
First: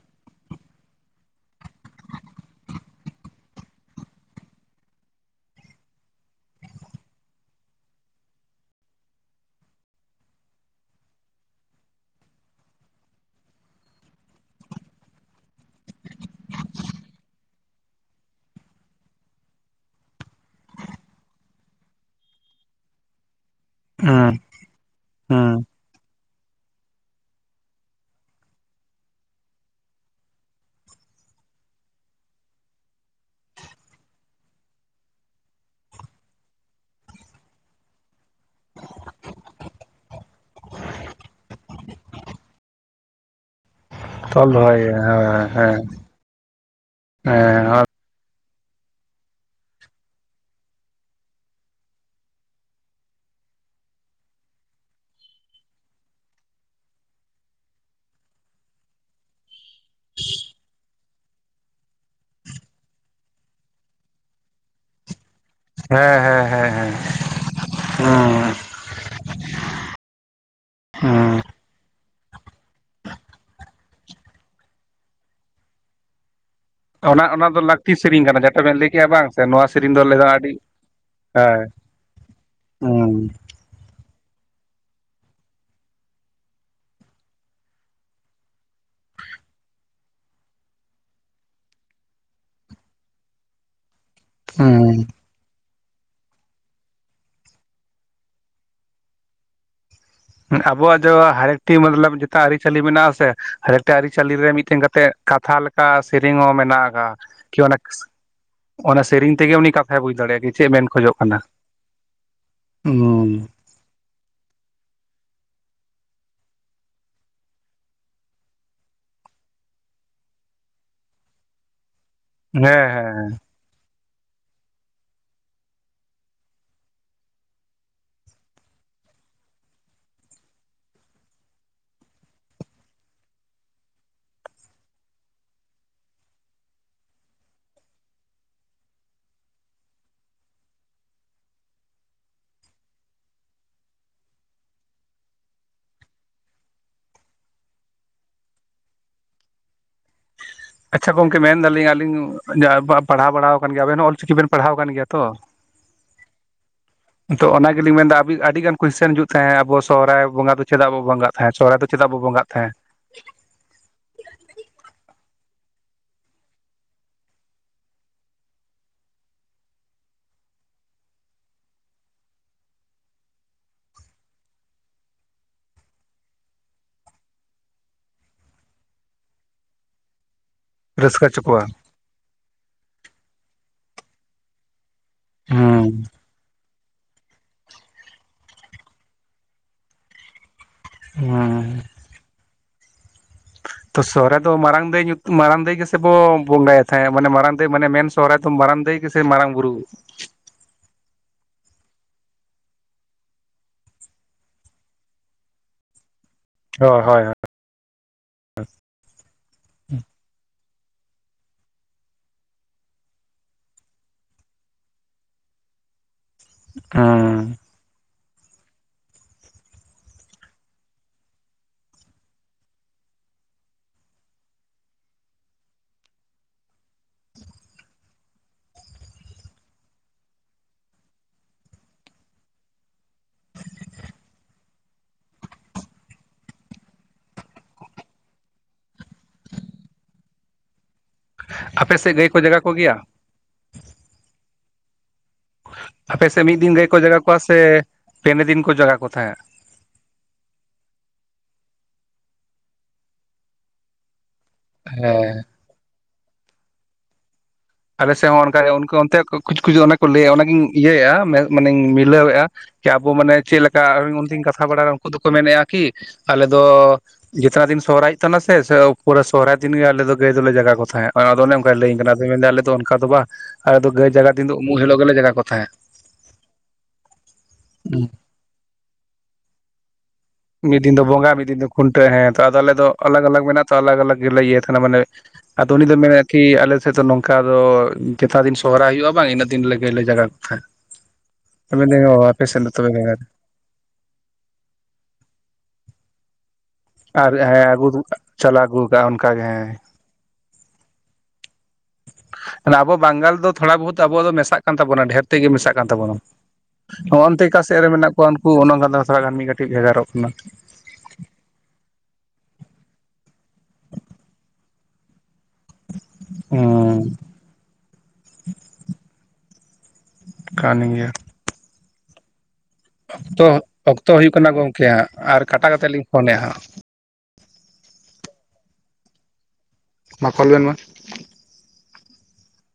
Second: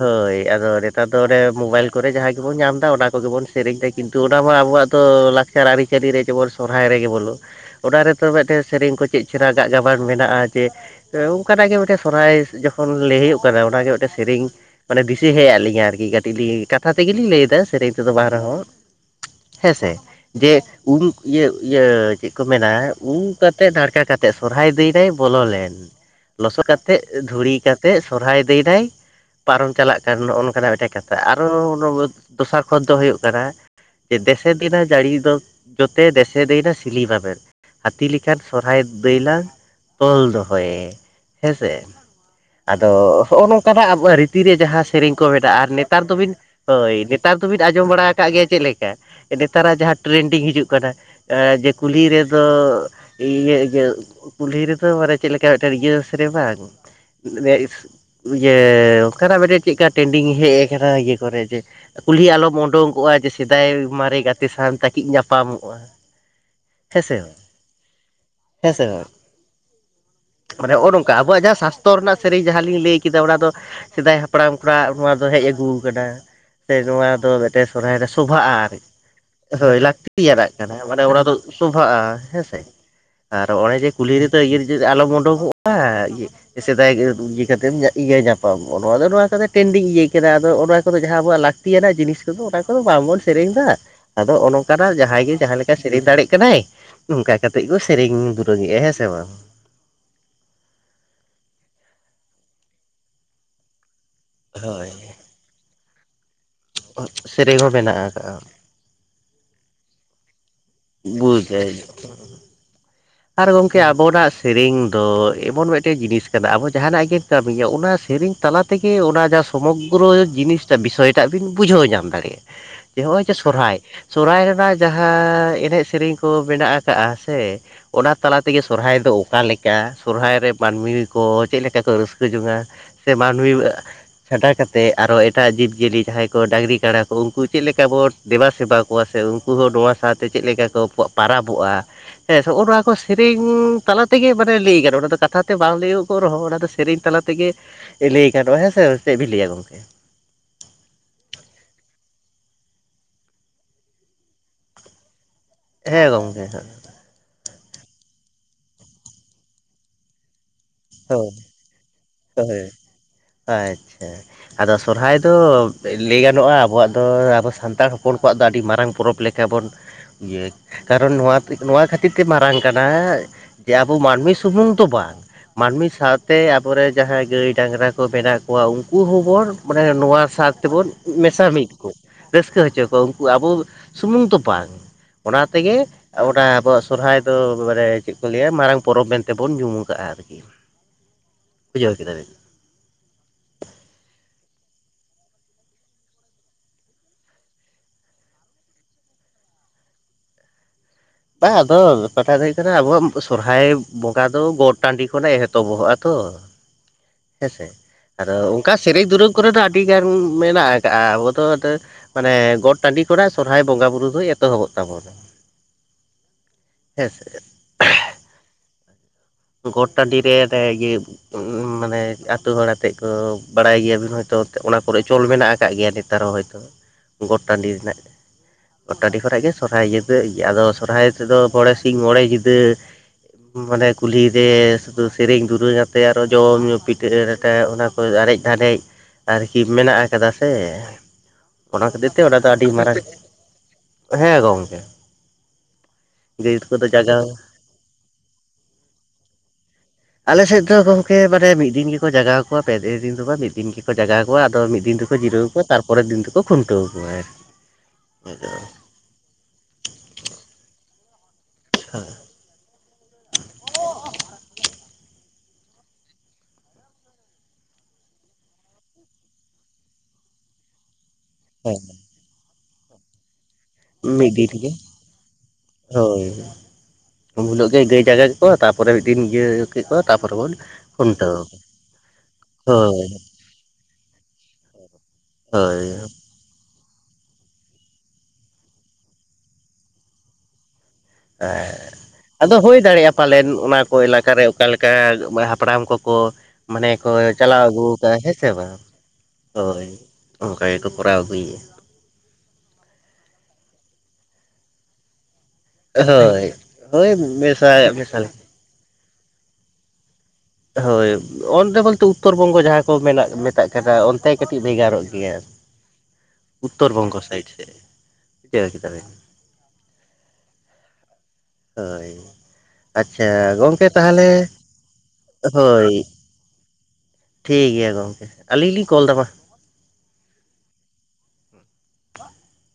[SPEAKER 2] ᱦᱳᱭ ᱟᱫᱚ ᱱᱮᱛᱟᱨ ᱫᱚ ᱚᱱᱮ ᱢᱳᱵᱟᱭᱤᱞ ᱠᱚᱨᱮ ᱡᱟᱦᱟᱸ ᱜᱮᱵᱚᱱ ᱧᱟᱢ ᱮᱫᱟ ᱚᱱᱟ ᱠᱚᱜᱮᱵᱚᱱ ᱥᱮᱨᱮᱧ ᱮᱫᱟ ᱠᱤᱱᱛᱩ ᱚᱱᱟ ᱢᱟ ᱟᱵᱚᱣᱟᱜ ᱛᱚ ᱞᱟᱠᱪᱟᱨ ᱟᱹᱨᱤᱪᱟᱹᱞᱤ ᱨᱮ ᱡᱮᱢᱚᱱ ᱥᱚᱨᱦᱟᱭ ᱨᱮᱜᱮ ᱵᱚᱞᱚ ᱚᱱᱟ ᱨᱮᱫᱚ ᱢᱤᱫᱴᱮᱱ ᱥᱮᱨᱮᱧ ᱠᱚ ᱪᱮᱫ ᱪᱮᱦᱨᱟ ᱜᱟᱜ ᱜᱟᱵᱟᱱ ᱢᱮᱱᱟᱜᱼᱟ ᱡᱮ ᱚᱱᱠᱟᱱᱟᱜ ᱜᱮ ᱢᱤᱫ ᱴᱮᱱ ᱥᱚᱨᱦᱟᱭ ᱡᱚᱠᱷᱚᱱ ᱞᱟᱹᱭ ᱦᱳᱭᱳᱜ ᱠᱟᱱᱟ ᱚᱱᱟᱜᱮ ᱢᱮᱫ ᱴᱮᱡ ᱥᱮᱨᱮᱧ ᱢᱟᱱᱮ ᱫᱤᱥᱟᱹ ᱦᱮᱡ ᱟᱜ ᱞᱤᱧᱟ ᱟᱨᱠᱤ ᱠᱟᱹᱴᱤᱡ ᱞᱤᱧ ᱠᱟᱛᱷᱟ ᱛᱮᱜᱮᱞᱤᱧ ᱞᱟᱹᱭᱫᱟ ᱥᱮᱨᱮᱧ ᱛᱮᱫᱚ ᱵᱟᱝ ᱨᱮᱦᱚᱸ ᱦᱮᱸᱥᱮ ᱡᱮ ᱩᱱ ᱤᱭᱟᱹ ᱤᱭᱟᱹ ᱪᱮᱫ ᱠᱚ ᱢᱮᱱᱟ? ᱩᱢ ᱩᱢ ᱠᱟᱛᱮᱫ ᱱᱟᱲᱠᱟ ᱠᱟᱛᱮᱫ
[SPEAKER 1] ᱦᱩᱸ
[SPEAKER 2] ᱥᱚᱨᱦᱟᱭ ᱫᱟᱹᱭᱱᱟᱭ ᱵᱚᱞᱚ
[SPEAKER 1] ᱦᱩᱸ
[SPEAKER 2] ᱞᱮᱱ ᱞᱚᱥᱚᱫ ᱠᱟᱛᱮᱜ ᱫᱷᱩᱲᱤ ᱠᱟᱛᱮᱜ ᱥᱚᱨᱦᱟᱭ ᱫᱟᱹᱭ ᱱᱟᱭ ᱯᱟᱨᱚᱢ ᱪᱟᱞᱟᱜ ᱠᱟᱱ ᱱᱚᱜ ᱚ ᱱᱚᱝᱠᱟᱱᱟᱜ ᱢᱤᱫ ᱴᱮᱱ ᱠᱟᱛᱷᱟ ᱟᱨᱦᱚᱸ ᱱᱚᱣᱟ ᱫᱚᱥᱟᱨ ᱠᱷᱚᱛ ᱫᱚ ᱦᱳᱭᱳᱜ ᱠᱟᱱᱟ ᱫᱮᱥᱮ ᱫᱟᱹᱭᱱᱟ ᱡᱟᱹᱲᱤ ᱫᱚ ᱡᱚᱛᱮ ᱫᱮᱥᱮ ᱫᱟᱹᱭᱱᱟ ᱥᱤᱞᱤ ᱵᱟᱵᱮᱨ ᱦᱟᱹᱛᱤ ᱞᱮᱠᱟᱱ ᱥᱚᱨᱦᱟᱭ ᱫᱟᱹᱭᱞᱟᱝ ᱛᱚᱞ ᱫᱚᱦᱚᱭᱮ ᱦᱮᱸᱥᱮ ᱟᱫᱚ ᱦᱚᱸᱜ-ᱚ ᱱᱚᱝᱠᱟᱱᱟᱜ ᱟᱵᱚᱣᱟᱜ ᱨᱤᱛᱤ
[SPEAKER 1] ᱛᱚᱞ
[SPEAKER 2] ᱨᱮ ᱡᱟᱦᱟᱸ
[SPEAKER 1] ᱫᱚᱦᱚᱭ
[SPEAKER 2] ᱥᱮᱨᱮᱧ ᱠᱚ
[SPEAKER 1] ᱦᱮᱸ
[SPEAKER 2] ᱢᱮᱱᱟᱜ-ᱟ ᱟᱨ
[SPEAKER 1] ᱦᱮᱸ
[SPEAKER 2] ᱱᱮᱛᱟᱨ ᱫᱚᱵᱤᱱ ᱦᱳᱭ ᱱᱮᱛᱟᱨ ᱫᱚᱵᱤᱱ
[SPEAKER 1] ᱦᱮᱸ
[SPEAKER 2] ᱟᱸᱡᱚᱢ ᱵᱟᱲᱟ ᱟᱠᱟᱜ ᱜᱮᱭᱟ ᱪᱮᱫ ᱞᱮᱠᱟ ᱱᱮᱛᱟᱨᱟᱜ ᱡᱟᱦᱟᱸ ᱴᱨᱮᱱᱰᱤᱝ ᱦᱤᱡᱩᱜ ᱠᱟᱱᱟ ᱡᱮ ᱠᱩᱞᱦᱤ ᱨᱮᱫᱚ ᱤᱭᱟᱹ ᱤᱭᱟᱹ ᱠᱩᱞᱦᱤ ᱨᱮᱫᱚ ᱢᱟᱱᱮ ᱪᱮᱫ ᱞᱮᱠᱟ ᱢᱤᱫᱴᱟᱝ ᱤᱭᱟᱹ ᱥᱮᱨᱮᱧ ᱵᱟᱝ ᱤᱭᱟᱹ ᱚᱱᱠᱟᱱᱟᱜ ᱢᱮᱫ ᱴᱮᱡ ᱪᱮᱫ ᱠᱟᱱ? ᱴᱮᱱᱰᱤᱝ ᱦᱮᱡ ᱟᱠᱟᱱᱟ ᱤᱭᱟᱹ ᱠᱚᱨᱮ ᱡᱮ ᱠᱩᱞᱦᱤ ᱟᱞᱚᱢ ᱳᱰᱳᱝ ᱠᱚᱜ ᱟ ᱡᱮ ᱥᱮᱫᱟᱭ ᱢᱟᱨᱮ ᱜᱟᱛᱮ ᱥᱟᱶ ᱛᱟᱹᱠᱤᱡ ᱧᱟᱯᱟᱢ
[SPEAKER 1] ᱦᱮᱸ ᱦᱮᱸ ᱦᱮᱸ ᱦᱮᱸ ᱦᱩᱸ
[SPEAKER 2] ᱦᱮᱸᱥᱮ ᱵᱟᱝ ᱢᱟᱱᱮ ᱦᱚᱜ ᱚ ᱱᱚᱝᱠᱟ
[SPEAKER 1] ᱦᱩᱸ
[SPEAKER 2] ᱟᱵᱚᱣᱟᱜ ᱡᱟᱦᱟᱸ ᱯᱟᱥᱛᱚᱨ ᱨᱮᱱᱟᱜ ᱥᱮᱨᱮᱧ ᱡᱟᱦᱟᱸ ᱞᱤᱧ ᱞᱟᱹᱭ ᱠᱮᱫᱟ ᱚᱱᱟ ᱫᱚ ᱥᱮᱫᱟᱭ ᱦᱟᱯᱲᱟᱢ ᱠᱷᱚᱱᱟᱜ ᱱᱚᱶᱟ ᱫᱚ ᱦᱮᱡ ᱟᱹᱜᱩ ᱟᱠᱟᱱᱟ ᱥᱮ ᱱᱚᱶᱟ ᱫᱚ
[SPEAKER 1] ᱚᱱᱟ ᱚᱱᱟ
[SPEAKER 2] ᱢᱮᱜᱴᱮᱡ
[SPEAKER 1] ᱞᱟᱹᱠᱛᱤ
[SPEAKER 2] ᱥᱚᱨᱦᱟᱭ ᱨᱮ
[SPEAKER 1] ᱥᱮᱨᱮᱧ ᱠᱟᱱᱟ
[SPEAKER 2] ᱥᱚᱵᱷᱟᱜ
[SPEAKER 1] ᱡᱮᱴᱟ
[SPEAKER 2] ᱟ
[SPEAKER 1] ᱵᱮᱱ ᱞᱟᱹᱭ ᱠᱮᱜᱼᱟ ᱵᱟᱝ ᱥᱮ ᱱᱚᱣᱟ
[SPEAKER 2] ᱦᱳᱭ
[SPEAKER 1] ᱥᱮᱨᱮᱧ ᱫᱚ ᱞᱟᱹᱭᱫᱟ
[SPEAKER 2] ᱞᱟᱹᱠᱛᱤᱭᱟᱱᱟᱜ
[SPEAKER 1] ᱟᱹᱰᱤ
[SPEAKER 2] ᱠᱟᱱᱟ ᱢᱟᱱᱮ ᱚᱱᱟ ᱫᱚ ᱥᱚᱵᱷᱟᱜ ᱟ ᱦᱮᱸᱥᱮ
[SPEAKER 1] ᱦᱚᱸ
[SPEAKER 2] ᱟᱨ ᱚᱱᱮ ᱡᱮ ᱠᱩᱞᱦᱤ ᱨᱮᱫᱚ [inaudible] ᱟᱞᱚᱢ ᱳᱰᱳᱧᱚᱜ -ᱟ ᱥᱮᱫᱟᱭ ᱤᱭᱟᱹ ᱠᱟᱛᱮᱢ ᱤᱭᱟᱹ ᱧᱟᱯᱟᱢᱚᱜ ᱟ ᱱᱚᱣᱟ ᱫᱚ ᱱᱚᱣᱟ ᱠᱚᱫᱚ ᱴᱨᱮᱱᱰᱤᱝ ᱤᱭᱟᱹ ᱠᱟᱱᱟ ᱟᱫᱚ ᱚᱱᱟ ᱠᱚᱫᱚ ᱡᱟᱦᱟᱸ ᱟᱵᱚᱣᱟᱜ ᱞᱟᱹᱠᱛᱤᱭᱟᱱᱟᱜ ᱡᱤᱱᱤᱥ ᱠᱚᱫᱚ ᱚᱱᱟ ᱠᱚᱫᱚ ᱵᱟᱝᱵᱚᱱ ᱥᱮᱨᱮᱧ ᱫᱟ ᱟᱫᱚ ᱦᱚᱜ ᱚ ᱱᱚᱝᱠᱟᱱᱟᱜ
[SPEAKER 1] ᱦᱩᱸ
[SPEAKER 2] ᱡᱟᱦᱟᱸᱭ ᱜᱮ ᱡᱟᱦᱟᱸ ᱞᱮᱠᱟ ᱥᱮᱨᱮᱧ ᱫᱟᱲᱮᱜ ᱠᱟᱱᱟᱭ ᱱᱚᱝᱠᱟ ᱠᱟᱛᱮᱜ ᱠᱚ ᱥᱮᱨᱮᱧ ᱫᱩᱨᱟᱹᱝ ᱮᱜ ᱟ ᱦᱮᱸᱥᱮ ᱵᱟᱝ
[SPEAKER 1] ᱟᱵᱚᱣᱟᱜ [inaudible] ᱢᱚᱛᱞᱚᱵᱽ ᱡᱚᱛᱚ ᱟᱹᱨᱤᱪᱟᱞᱤ ᱢᱮᱱᱟᱜ ᱟ ᱥᱮ ᱦᱟᱨᱮᱠ ᱴᱟᱜ ᱟᱹᱨᱤᱪᱟᱞᱤ ᱨᱮ ᱢᱤᱫ ᱴᱮᱱ
[SPEAKER 2] ᱦᱳᱭ
[SPEAKER 1] ᱠᱟᱛᱮ ᱠᱟᱛᱷᱟ ᱞᱮᱠᱟ ᱥᱮᱨᱮᱧ ᱦᱚᱸ ᱢᱮᱱᱟᱜ ᱟᱠᱟᱜ ᱟ
[SPEAKER 2] ᱥᱮᱨᱮᱧ
[SPEAKER 1] ᱠᱤ
[SPEAKER 2] ᱦᱚᱸ
[SPEAKER 1] ᱚᱱᱟ
[SPEAKER 2] ᱢᱮᱱᱟᱜ ᱟᱠᱟᱜᱼᱟ
[SPEAKER 1] ᱚᱱᱟ ᱥᱮᱨᱮᱧ ᱛᱮᱜᱮ ᱩᱱᱤ ᱠᱟᱛᱷᱟᱭ ᱵᱩᱡᱽ ᱫᱟᱲᱮᱭᱟᱜ ᱟ ᱠᱤ ᱪᱮᱜ ᱢᱮᱱ ᱠᱷᱚᱡᱚᱜ ᱠᱟᱱᱟ
[SPEAKER 2] ᱵᱩᱡᱟᱭ
[SPEAKER 1] ᱦᱩᱸ
[SPEAKER 2] ᱟᱨ ᱜᱚᱝᱠᱮ ᱛᱮ ᱟᱵᱚᱱᱟᱜ ᱥᱮᱨᱮᱧ ᱫᱚ ᱮᱢᱚᱱ ᱢᱮᱜᱴᱮᱡ ᱡᱤᱱᱤᱥ ᱠᱟᱱᱟ ᱟᱵᱚ ᱡᱟᱦᱟᱱᱟᱜ ᱜᱮ ᱠᱟᱹᱢᱤᱭᱟ ᱚᱱᱟ ᱥᱮᱨᱮᱧ ᱛᱟᱞᱟ ᱛᱮᱜᱮ ᱚᱱᱟ ᱡᱟ ᱥᱚᱢᱚᱜᱽᱜᱨᱚ ᱡᱤᱱᱤᱥᱴᱟᱜ ᱵᱤᱥᱚᱭᱴᱟᱜ ᱵᱤᱱ ᱵᱩᱡᱷᱟᱹᱣ ᱧᱟᱢ ᱫᱟᱲᱮᱭᱟᱜ
[SPEAKER 1] ᱦᱮᱸ
[SPEAKER 2] ᱟ ᱡᱮ ᱦᱚᱜ
[SPEAKER 1] ᱦᱮᱸ
[SPEAKER 2] ᱚᱭ ᱡᱮ ᱥᱚᱨᱦᱟᱭ ᱥᱚᱦᱚᱨᱟᱭ ᱨᱮᱱᱟᱜ ᱡᱟᱦᱟᱸ ᱮᱱᱮᱡ ᱥᱮᱨᱮᱧ ᱠᱚ ᱢᱮᱱᱟᱜ ᱟᱠᱟᱜ -ᱟ ᱥᱮ ᱚᱱᱟ ᱛᱟᱞᱟ ᱛᱮᱜᱮ ᱥᱚᱨᱦᱟᱭ ᱫᱚ ᱚᱠᱟ ᱞᱮᱠᱟ? ᱥᱚᱨᱦᱟᱭ ᱨᱮ ᱢᱟᱹᱱᱢᱤ ᱠᱚ ᱪᱮᱫ ᱞᱮᱠᱟ ᱠᱚ ᱨᱟᱹᱥᱠᱟᱹ ᱡᱚᱝ ᱟ? ᱥᱮ ᱢᱟᱹᱱᱢᱤ ᱪᱷᱟᱰᱟ ᱠᱟᱛᱮᱫ ᱟᱨᱚ ᱮᱴᱟᱜ ᱡᱤᱵᱽ ᱡᱤᱭᱟᱹᱞᱤ ᱡᱟᱦᱟᱸᱭ ᱠᱚ ᱰᱟᱹᱜᱝᱨᱤ ᱠᱟᱰᱟ ᱠᱚ ᱩᱱᱠᱩ ᱪᱮᱫ ᱞᱮᱠᱟ ᱵᱚᱱ? ᱫᱮᱵᱟ ᱥᱮᱵᱟ ᱠᱚᱣᱟ ᱥᱮ ᱩᱱᱠᱩ ᱦᱚᱸ ᱱᱚᱶᱟ ᱥᱟᱶᱛᱮ ᱪᱮᱫ ᱞᱮᱠᱟ ᱠᱚ ᱱᱚᱶᱟ ᱯᱟᱨᱟᱵᱚᱜᱼᱟ? ᱦᱮᱸᱜᱼᱚ ᱱᱚᱶᱟ ᱠᱚ ᱥᱮᱨᱮᱧ ᱛᱟᱞᱟ ᱛᱮᱜᱮ ᱢᱟᱱᱮ ᱞᱟᱹᱭ ᱜᱟᱱᱚᱜ ᱚᱱᱟ ᱫᱚ ᱠᱟᱛᱷᱟ ᱛᱮ ᱵᱟᱝ ᱞᱟᱹᱭᱚᱜ ᱨᱮᱦᱚᱸ ᱚᱱᱟ ᱫᱚ ᱥᱮᱨᱮᱧ ᱛᱟᱞᱟ ᱛᱮᱜᱮ ᱞᱟᱹᱭ ᱟᱠᱟᱟᱱᱚᱜᱼᱟ ᱦᱮᱸ ᱥᱮ ᱪᱮᱫ ᱵᱤᱱ ᱞᱟᱹᱭᱟ ᱜᱚᱝᱠᱮ
[SPEAKER 1] [unintelligible] ᱟᱪᱷᱟ ᱜᱚᱝᱠᱮ ᱢᱮᱱᱫᱟᱞᱤᱧ ᱟᱞᱤᱧ ᱯᱟᱲᱦᱟᱣ ᱵᱟᱲᱟᱣ ᱟᱠᱟᱱ ᱜᱮᱭᱟ ᱟᱵᱮᱱ ᱦᱚᱸ ᱚᱞᱪᱤᱠᱤ ᱵᱤᱱ ᱯᱟᱲᱦᱟᱣ ᱟᱠᱟᱱ ᱜᱮᱭᱟ ᱛᱚ
[SPEAKER 2] ᱦᱮᱸ ᱜᱚᱝᱠᱮ ᱦᱮᱸ
[SPEAKER 1] ᱛᱚ ᱚᱱᱟᱜᱞᱤᱧ ᱢᱮᱱ ᱮᱫᱟ ᱟᱹᱰᱤ ᱜᱟᱱ ᱠᱩᱥᱮᱱ ᱦᱤᱡᱩᱜ ᱛᱟᱦᱮᱸ ᱟᱵ ᱥᱚᱦᱚᱨᱟᱭ ᱵᱚᱸᱜᱟ ᱫᱚ ᱪᱮᱫᱟᱜ ᱵᱚ
[SPEAKER 2] ᱦᱳᱭ
[SPEAKER 1] ᱵᱚᱝᱟᱜ ᱛᱟᱦᱮᱸᱜ ᱥᱚᱨᱦᱟᱭ ᱫᱚ ᱪᱮᱫᱟᱜ ᱵᱚ ᱵᱚᱝᱟᱜ ᱛᱟᱦᱮᱸᱜ?
[SPEAKER 2] ᱦᱮᱭ ᱟᱪᱷᱟ ᱟᱫᱚ ᱥᱚᱨᱦᱟᱭ ᱫᱚ ᱞᱟᱹᱭ ᱜᱟᱱᱚᱜᱼᱟ ᱟᱵᱚᱣᱟᱜ ᱫᱚ ᱟᱵᱚ ᱥᱟᱱᱛᱟᱲ ᱦᱚᱯᱚᱱ ᱠᱚᱣᱟᱜ ᱫᱚ ᱟᱹᱰᱤ ᱢᱟᱨᱟᱝ ᱯᱚᱨᱚᱵᱽ ᱞᱮᱠᱟ ᱪᱮᱫ ᱵᱚᱱ ᱤᱭᱟᱹ ᱠᱟᱨᱚᱱ ᱱᱚᱶᱟ ᱱᱚᱶᱟ ᱠᱷᱟᱹᱛᱤᱨ ᱛᱮ ᱢᱟᱨᱟᱝ ᱠᱟᱱᱟ? ᱡᱮ ᱟᱵᱚ ᱢᱟᱹᱱᱢᱤ ᱥᱩᱢᱩᱝ ᱫᱚ ᱵᱟᱝ ᱢᱟᱹᱱᱢᱤ ᱥᱟᱶᱛᱮ ᱟᱵᱚᱨᱮᱱ ᱡᱟᱦᱟᱸᱭ ᱜᱟᱹᱭ ᱰᱟᱝᱜᱨᱟ ᱠᱚ ᱢᱮᱱᱟᱜ ᱠᱚᱣᱟ ᱩᱱᱠᱩ ᱦᱚᱸᱵᱚᱱ ᱢᱟᱱᱮ ᱱᱚᱶᱟ ᱥᱟᱠ ᱛᱮᱵᱚᱱ
[SPEAKER 1] ᱨᱟᱹᱥᱠᱟᱹ ᱦᱚᱪᱚ
[SPEAKER 2] ᱢᱮᱥᱟ
[SPEAKER 1] ᱠᱚᱣᱟ
[SPEAKER 2] ᱢᱤᱫ ᱠᱚ ᱨᱟᱹᱥᱠᱟᱹ ᱦᱚᱪᱚ ᱠᱚᱣᱟ ᱩᱱᱠᱩ ᱟᱵᱚ ᱥᱩᱢᱩᱝ ᱫᱚ ᱵᱟᱝ ᱚᱱᱟ ᱛᱮᱜᱮ
[SPEAKER 1] ᱦᱮᱸ
[SPEAKER 2] ᱚᱱᱟ ᱟᱵᱚ ᱥᱚᱨᱦᱟᱭ ᱫᱚ ᱝ ᱧᱩᱢ ᱟᱠᱟᱜᱼᱟ ᱟᱨᱠᱤ
[SPEAKER 1] [inaudible] ᱦᱮᱸ
[SPEAKER 2] [unintelligible]
[SPEAKER 1] ᱛᱚ ᱥᱚᱦᱚᱨᱟᱭ ᱫᱚ ᱢᱟᱨᱟᱝ ᱫᱚ ᱢᱟᱨᱟᱝ ᱫ ᱜᱮᱥᱮ ᱵᱚ ᱵᱚᱸᱜᱟᱭᱮᱫ ᱛᱟᱦᱮᱸᱫ ᱢᱟᱱᱮ ᱢᱟᱨᱟᱝ ᱫᱟᱱᱮ ᱢᱮᱱ ᱥᱚᱦᱚᱨᱟᱭ ᱛ ᱢᱟᱨᱟᱝ ᱫᱟᱹᱭ ᱜᱮᱥᱮ ᱢᱟᱨᱟᱝ ᱵᱩᱨᱩ
[SPEAKER 2] ᱵᱟᱝ ᱟᱫᱚ ᱠᱟᱛᱷᱟ ᱫᱚ ᱦᱩᱭᱩᱜ ᱠᱟᱱᱟ ᱟᱵᱚᱣᱟᱜ ᱥᱚᱦᱚᱨᱟᱭ ᱵᱚᱸᱜᱟ ᱫᱚ ᱜᱚᱴ ᱴᱟᱺᱰᱤ ᱠᱷᱚᱱᱱᱟᱜ ᱮᱛᱚᱵᱚᱦᱚᱜᱼᱟ ᱛᱚ
[SPEAKER 1] ᱦᱳ ᱦᱚᱭ
[SPEAKER 2] ᱦᱮᱸᱥᱮ ᱟᱫᱚ ᱚᱱᱠᱟ ᱥᱮᱨᱮᱧ ᱫᱩᱨᱟᱹᱝ ᱠᱚᱨᱮ ᱫᱚ ᱟᱹᱰᱤ ᱜᱟᱱ ᱢᱮᱱᱟᱜ ᱟᱠᱟᱜᱼᱟ ᱟᱵᱚ ᱫᱚ ᱢᱟᱱᱮ ᱜᱚᱴ ᱴᱟᱺᱰᱤ ᱠᱚᱨᱮ ᱥᱚᱨᱦᱟᱭ ᱵᱚᱸᱜᱟ ᱵᱩᱨᱩ ᱫᱚ ᱮᱛᱚᱦᱚᱵᱚᱜ ᱛᱟᱵᱚᱱᱟ᱾
[SPEAKER 1] [unintelligible]
[SPEAKER 2] ᱦᱮᱸ ᱥᱮ ᱜᱚᱴ ᱴᱟᱺᱰᱤ ᱨᱮ ᱤᱭᱟᱹ ᱢᱟᱱᱮ ᱟᱹᱛᱩ ᱦᱚᱲ ᱟᱛᱮᱮᱫ ᱠᱚ ᱵᱟᱰᱟᱭ ᱜᱮᱭᱟ ᱵᱤᱱ ᱦᱚᱭᱛᱳ ᱚᱱᱟ ᱠᱚᱨᱜ ᱪᱚᱞ ᱢᱮᱱᱟᱜ ᱟᱠᱟᱫ ᱜᱮᱭᱟ ᱱᱤᱛᱚᱜ ᱱᱮᱛᱟᱨᱚ ᱦᱚᱭᱛᱚ ᱜᱚᱴ ᱴᱟᱺᱰᱤ ᱨᱮᱱᱟᱜ ᱜᱚᱴ ᱴᱟᱺᱰᱤ ᱠᱷᱚᱡ ᱜᱮ ᱥᱚᱨᱦᱟᱭ ᱡᱩᱫᱟᱹᱜ ᱜᱮ ᱟᱫᱚ ᱥᱚᱨᱚᱦᱟᱭ ᱛᱮᱫᱚ ᱢᱚᱬᱮ ᱥᱤᱧ ᱢᱚᱬᱮ ᱧᱤᱫᱟᱹ ᱢᱟᱱᱮ ᱠᱩᱞᱦᱤ ᱨᱮ ᱥᱩᱫ ᱥᱮᱨᱮᱧ ᱫᱩᱨᱟᱹᱝ ᱟᱛᱮᱫ ᱟᱨᱚ ᱡᱚᱢᱼᱧᱩ ᱯᱤᱴᱷᱟᱹ ᱞᱟᱴ ᱚᱱᱟ ᱠᱚ ᱟᱱᱮᱡ ᱫᱷᱟᱱᱮᱡ ᱟᱨᱠᱤ ᱢᱮᱱᱟᱜ ᱠᱟᱫᱟ ᱥᱮ ᱚᱱᱟ
[SPEAKER 1] ᱟᱯᱮ
[SPEAKER 2] ᱠᱷᱟᱹᱛᱤᱨ
[SPEAKER 1] ᱥᱮᱫ
[SPEAKER 2] ᱛᱮ
[SPEAKER 1] ᱜᱟᱹᱭ ᱠᱚ
[SPEAKER 2] ᱚᱱᱟ ᱫᱚ
[SPEAKER 1] ᱡᱟᱜᱟ
[SPEAKER 2] ᱟᱹᱰᱤ
[SPEAKER 1] ᱠᱚ ᱜᱮᱭᱟ
[SPEAKER 2] ᱢᱟᱨᱟᱝ ᱦᱮᱸ ᱜᱚᱝᱠᱮ
[SPEAKER 1] ᱟᱯᱮ ᱥᱮᱫ
[SPEAKER 2] ᱜᱟᱹᱭ
[SPEAKER 1] ᱢᱤᱫ ᱫᱤᱱ ᱜ
[SPEAKER 2] ᱠᱚᱫᱚ
[SPEAKER 1] ᱠᱚ ᱡᱟᱜᱟ
[SPEAKER 2] ᱡᱟᱜᱟᱣ
[SPEAKER 1] ᱠᱚᱣᱟ ᱥᱮ ᱯᱮ ᱫᱤᱱ ᱠᱚ ᱡᱟᱜᱟ ᱠᱚ ᱛᱟᱦᱮᱸᱫ?
[SPEAKER 2] ᱟᱞᱮ ᱥᱮᱫ ᱫᱚ ᱜᱚᱝᱠᱮ ᱢᱟᱱᱮ ᱢᱤᱫ ᱫᱤᱱ ᱜᱮᱠᱚ ᱡᱟᱜᱟᱣ ᱟᱠ ᱠᱚᱣᱟ ᱯᱮ ᱯᱮ ᱫᱤᱱ ᱫᱚ ᱵᱟᱝ ᱢᱤᱫ ᱫᱤᱱ ᱜᱮ ᱡᱟᱜᱟᱣ ᱠᱚᱣᱟ ᱟᱫᱚ ᱢᱤᱫ ᱫᱤᱱ ᱛᱮᱠᱚ
[SPEAKER 1] ᱦᱮᱸ
[SPEAKER 2] ᱡᱤᱨᱟᱹᱣ ᱠᱚᱣᱟ ᱛᱟᱨᱯᱚᱨᱮᱨ ᱫᱤᱱ ᱫᱚᱠᱚ ᱠᱷᱩᱱᱴᱟᱹᱣ ᱠᱚᱣᱟ ᱟᱨ
[SPEAKER 1] ᱟᱞᱮ ᱥᱮᱫ ᱦᱚᱸ ᱚᱱᱠᱟ ᱩᱱᱠᱩ ᱚᱱᱛᱮ ᱠᱩᱪ ᱠᱩᱪ ᱚᱱᱟ ᱠᱚ ᱞᱟᱹᱭᱮᱫᱼᱟ ᱚᱱᱟᱜᱤᱧ ᱤᱭᱟᱹᱭᱮᱫᱼᱟ ᱢᱟᱱᱮᱧ ᱢᱤᱞᱟᱹᱣᱮᱫᱼᱟ ᱟᱵᱚ ᱢᱟᱱᱮ ᱪᱮᱫ ᱞᱮᱠᱟ ᱚᱱᱛᱮᱧ ᱠᱟᱛᱷᱟ ᱵᱟᱲᱟᱭ ᱩᱱᱠᱩ ᱫᱚᱠᱚ ᱢᱮᱱᱮᱫᱼᱟ ᱠᱤ ᱟᱞᱮ ᱫᱚ ᱡᱚᱛᱚ ᱫᱤᱱ ᱥᱚᱦᱚᱨᱟᱭ ᱚᱜᱛᱚ ᱯᱩᱨᱟᱹ ᱥᱚᱦᱚᱨᱟᱭ ᱫᱤᱱᱜᱮ ᱟᱞᱮᱫ ᱫᱚ ᱜᱟᱹᱭ ᱫᱚᱞᱮ ᱡᱟᱜᱟ ᱠᱚ ᱛᱟᱦᱮᱸᱫ ᱟᱫᱚ ᱚᱱᱮ ᱚᱱᱠᱟᱭ
[SPEAKER 2] ᱦᱮᱸ
[SPEAKER 1] ᱞᱟᱹᱭᱟᱹᱧ ᱠᱟᱱᱟ ᱢᱮᱱᱫᱟ ᱟᱞᱮ ᱫᱚ ᱚᱱᱠᱟ ᱫᱚ ᱵᱟᱝ ᱟᱞᱮ ᱫᱚ ᱜᱟᱹᱭ ᱡᱟᱜᱟ
[SPEAKER 2] ᱢᱤᱫ
[SPEAKER 1] ᱫᱤᱱ ᱫᱚ
[SPEAKER 2] ᱜᱮ
[SPEAKER 1] ᱩᱢᱩᱜ ᱦᱤᱞᱳᱜ ᱜᱮᱞᱮ ᱡᱟᱜᱟᱣ ᱠᱚ ᱛᱟᱦᱮᱫ
[SPEAKER 2] ᱦᱳᱭ ᱚ ᱛᱟᱯᱚᱨᱮ ᱢᱤᱫ ᱫᱤᱱ ᱤᱭᱟᱹ ᱪᱮᱫ ᱠᱚ ᱛᱟᱯᱚᱨᱵᱚᱱ
[SPEAKER 1] ᱢᱤᱫ ᱫᱤᱱ ᱫᱚ ᱵᱚᱸᱜᱟ ᱢᱤᱫ ᱫᱤᱱ ᱫᱚ ᱠᱷᱩᱱᱴᱟᱹ ᱦᱮᱸ ᱟᱫᱚ ᱟᱞᱮ ᱫᱚ
[SPEAKER 2] ᱦᱳᱭ
[SPEAKER 1] ᱟᱞᱟᱜ ᱟᱞᱟᱜ ᱢᱮᱱᱟᱜ ᱛ ᱟᱞᱟᱜ ᱟᱞᱟᱜ ᱜᱮᱞᱮ ᱤᱭᱟᱹ ᱛᱟᱦᱮᱸᱱᱟ ᱢᱟᱱᱮ ᱟᱫᱚ
[SPEAKER 2] ᱦᱳᱭ
[SPEAKER 1] ᱩᱱᱤ ᱫᱚ ᱢᱮᱱᱮᱫ ᱠᱤ ᱟᱞᱮᱥᱮᱫ ᱫᱚ ᱱᱚᱝᱠᱟ ᱫᱚ ᱪᱮᱛᱟ ᱫᱤᱱ ᱥᱚᱦᱚᱨᱟᱭ ᱦᱩᱭᱩᱜᱼᱟ ᱵᱟᱝ ᱤᱱᱟᱹᱜ ᱫᱤᱱ ᱨᱮᱞ ᱞᱮ ᱡᱟᱜᱟ ᱠᱚ ᱛᱟᱦᱮᱸ [unintelligible]
[SPEAKER 2] ᱦᱮᱸ ᱟᱫᱚ ᱦᱩᱭ ᱫᱟᱲᱮᱭᱟᱜᱼᱟ ᱯᱟᱞᱮᱱ ᱚᱱᱟ ᱚᱠᱚᱭ ᱮᱞᱟᱠᱟᱨᱮ ᱚᱠᱟ ᱞᱮᱠᱟ ᱦᱟᱯᱲᱟᱢ ᱠᱚᱠᱚ ᱢᱟᱱᱮ ᱠᱚ
[SPEAKER 1] ᱟᱨ
[SPEAKER 2] ᱪᱟᱞᱟᱣ
[SPEAKER 1] ᱡᱟᱦᱟᱸᱭ
[SPEAKER 2] ᱟᱹᱜᱩ ᱟᱠᱟᱫᱟ ᱦᱮᱸ ᱥᱮ
[SPEAKER 1] ᱪᱟᱞᱟᱣ
[SPEAKER 2] ᱵᱟᱝ
[SPEAKER 1] ᱟᱹᱜᱩ ᱠᱟᱜᱼᱟ ᱚᱱᱠᱟᱜᱮ
[SPEAKER 2] ᱦᱳᱭ
[SPEAKER 1] ᱦᱮᱸ
[SPEAKER 2] ᱚᱱᱠᱟ ᱜᱮᱠᱚ ᱠᱚᱨᱟᱣ ᱟᱹᱜᱩᱭᱮᱭᱟ
[SPEAKER 1] ᱟᱵᱚ ᱵᱟᱝᱜᱟᱞ ᱫᱚ ᱛᱷᱚᱲᱟ ᱵᱚᱦᱩᱛ ᱟᱵᱚ ᱫᱚ ᱢᱮᱥᱟᱜ ᱛᱟᱵᱚᱱᱟ ᱰᱷᱮᱨ ᱛᱮᱜᱮ ᱢᱮᱥᱟᱜ ᱠᱟᱱᱟ ᱛᱟᱵᱚᱱᱟ
[SPEAKER 2] ᱦᱳᱭ ᱦᱳᱭ
[SPEAKER 1] ᱱᱚᱜᱚᱱᱛᱮ ᱚᱠᱟ
[SPEAKER 2] ᱢᱮᱥᱟ
[SPEAKER 1] ᱥᱮᱫ ᱨᱮ ᱢᱮᱱᱟᱜ
[SPEAKER 2] ᱢᱮᱥᱟᱞ
[SPEAKER 1] ᱠᱚᱣᱟ ᱩᱱᱠᱩ ᱚᱱᱮ ᱚᱱᱠᱟ ᱛᱷᱚᱲᱟ ᱜᱟᱱ ᱠᱟᱹᱴᱤᱡ ᱵᱷᱮᱜᱟᱨᱚᱜ ᱠᱟᱱᱟ᱾
[SPEAKER 2] ᱦᱳᱭ ᱚᱸᱰᱮ ᱵᱚᱞᱛᱮ ᱩᱛᱛᱚᱨ ᱵᱚᱝᱜᱚ ᱡᱟᱦᱟᱸ ᱠᱚ ᱢᱮᱱᱟᱜ ᱢᱮᱛᱟᱜ ᱠᱟᱱᱟ ᱚᱱᱛᱮ ᱫᱚ ᱠᱟᱹᱴᱤᱡ ᱵᱷᱮᱜᱟᱨᱚᱜ ᱜᱮᱭᱟ ᱩᱛᱚᱨ
[SPEAKER 1] ᱦᱩᱸ
[SPEAKER 2] ᱵᱚᱝᱜᱚ ᱥᱟᱭᱤᱰ ᱥᱮ ᱡᱟᱭᱜᱟ ᱠᱮᱫ
[SPEAKER 1] ᱠᱟᱱ ᱜᱮᱭᱟ
[SPEAKER 2] ᱦᱳᱭ ᱟᱪᱷᱟ
[SPEAKER 1] ᱛᱚ
[SPEAKER 2] ᱜᱚᱝᱠᱮ
[SPEAKER 1] ᱚᱠᱛᱚ
[SPEAKER 2] ᱛᱟᱦᱚᱞᱮ
[SPEAKER 1] ᱦᱩᱭᱩᱜ ᱠᱟᱱᱟ ᱜᱚᱢᱠᱮ ᱦᱟᱸᱜ ᱟᱨ ᱠᱟᱴᱟ ᱠᱟᱛᱮᱫ
[SPEAKER 2] ᱦᱳᱭ
[SPEAKER 1] ᱞᱤᱧ ᱯᱷᱳᱱᱮᱫᱼᱟ ᱦᱟᱸᱜ
[SPEAKER 2] ᱴᱷᱤᱠ ᱜᱮᱭᱟ ᱜᱚᱢᱠᱮ ᱟᱹᱞᱤᱧ ᱞᱤᱧ ᱠᱚᱞ ᱫᱟ-ᱢᱟ᱾
[SPEAKER 1] ᱢᱟ-ᱠᱚᱞ ᱵᱮᱱ ᱢᱟ
[SPEAKER 2] [inaudible]